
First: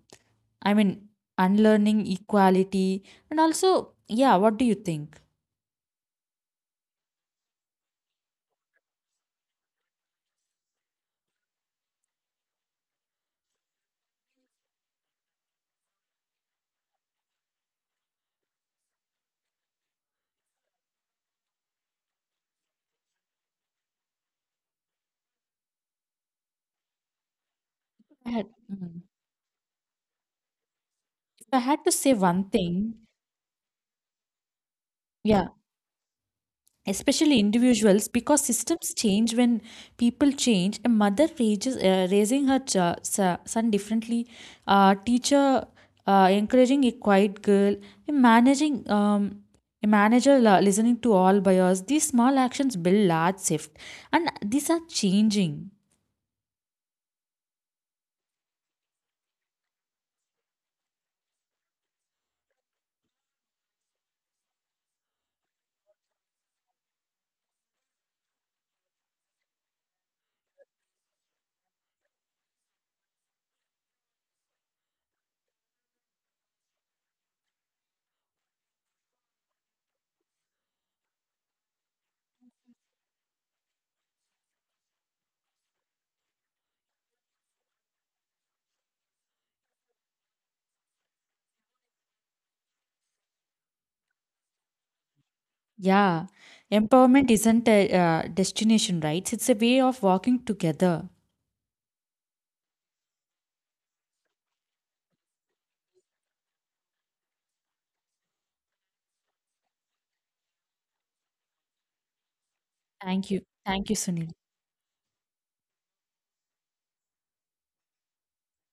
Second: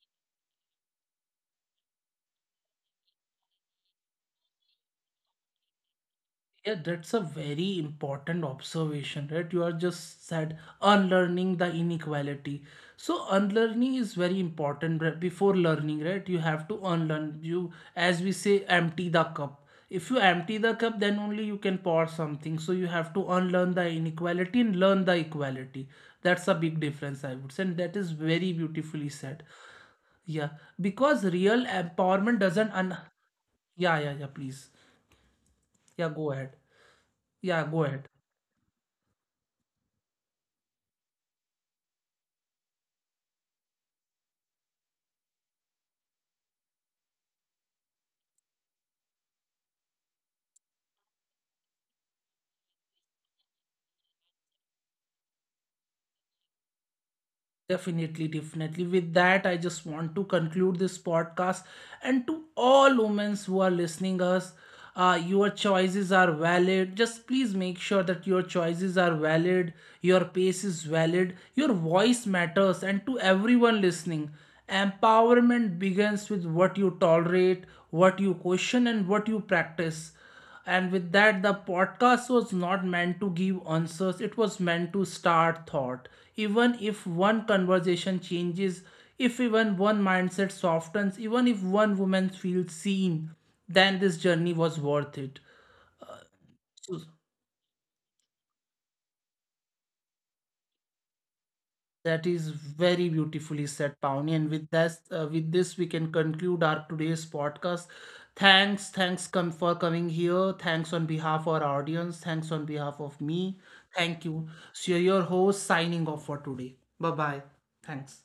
S2: I mean, unlearning equality. And also, yeah, what do you think?
S1: Yeah, that's a very important observation, right? You are just said unlearning the inequality. So unlearning is very important, right? Before learning, right? You have to unlearn. You, as we say, empty the cup. If you empty the cup, then only you can pour something. So you have to unlearn the inequality and learn the equality. That's a big difference, I would say. And that is
S2: I
S1: very
S2: had- mm.
S1: beautifully said. Yeah, because
S2: If I
S1: real
S2: had to say
S1: empowerment
S2: one
S1: doesn't
S2: thing,
S1: un. Yeah, yeah, yeah. Please,
S2: yeah,
S1: yeah, go ahead.
S2: especially
S1: Yeah, go
S2: individuals,
S1: ahead.
S2: because systems change when people change. A mother raises, raising her son differently. A teacher encouraging a quiet girl. A managing a manager listening to all buyers. These small actions build large shift. And these are changing.
S1: Definitely, definitely. With that, I just want to conclude this podcast. And to all women who are listening us, your choices are valid. Just please make sure that your choices are valid, your pace is valid, your voice matters. And to everyone listening, empowerment begins with what you tolerate, what you question, and what you practice. And with that, the podcast was not meant to give answers, it was meant to start thought. Even if one conversation changes, if even one mindset softens, even if one woman feels seen, then this journey was worth it.
S2: Yeah,
S1: So,
S2: empowerment isn't a destination, right? It's a way of walking together.
S1: that is very beautifully said, Pawnee. And with this, we can conclude our today's podcast. Thanks come for coming here. Thanks on behalf of our audience. Thanks on behalf
S2: Thank you,
S1: of
S2: thank
S1: me.
S2: you, Sunil.
S1: Thank you. So your host signing off for today. Bye bye. Thanks.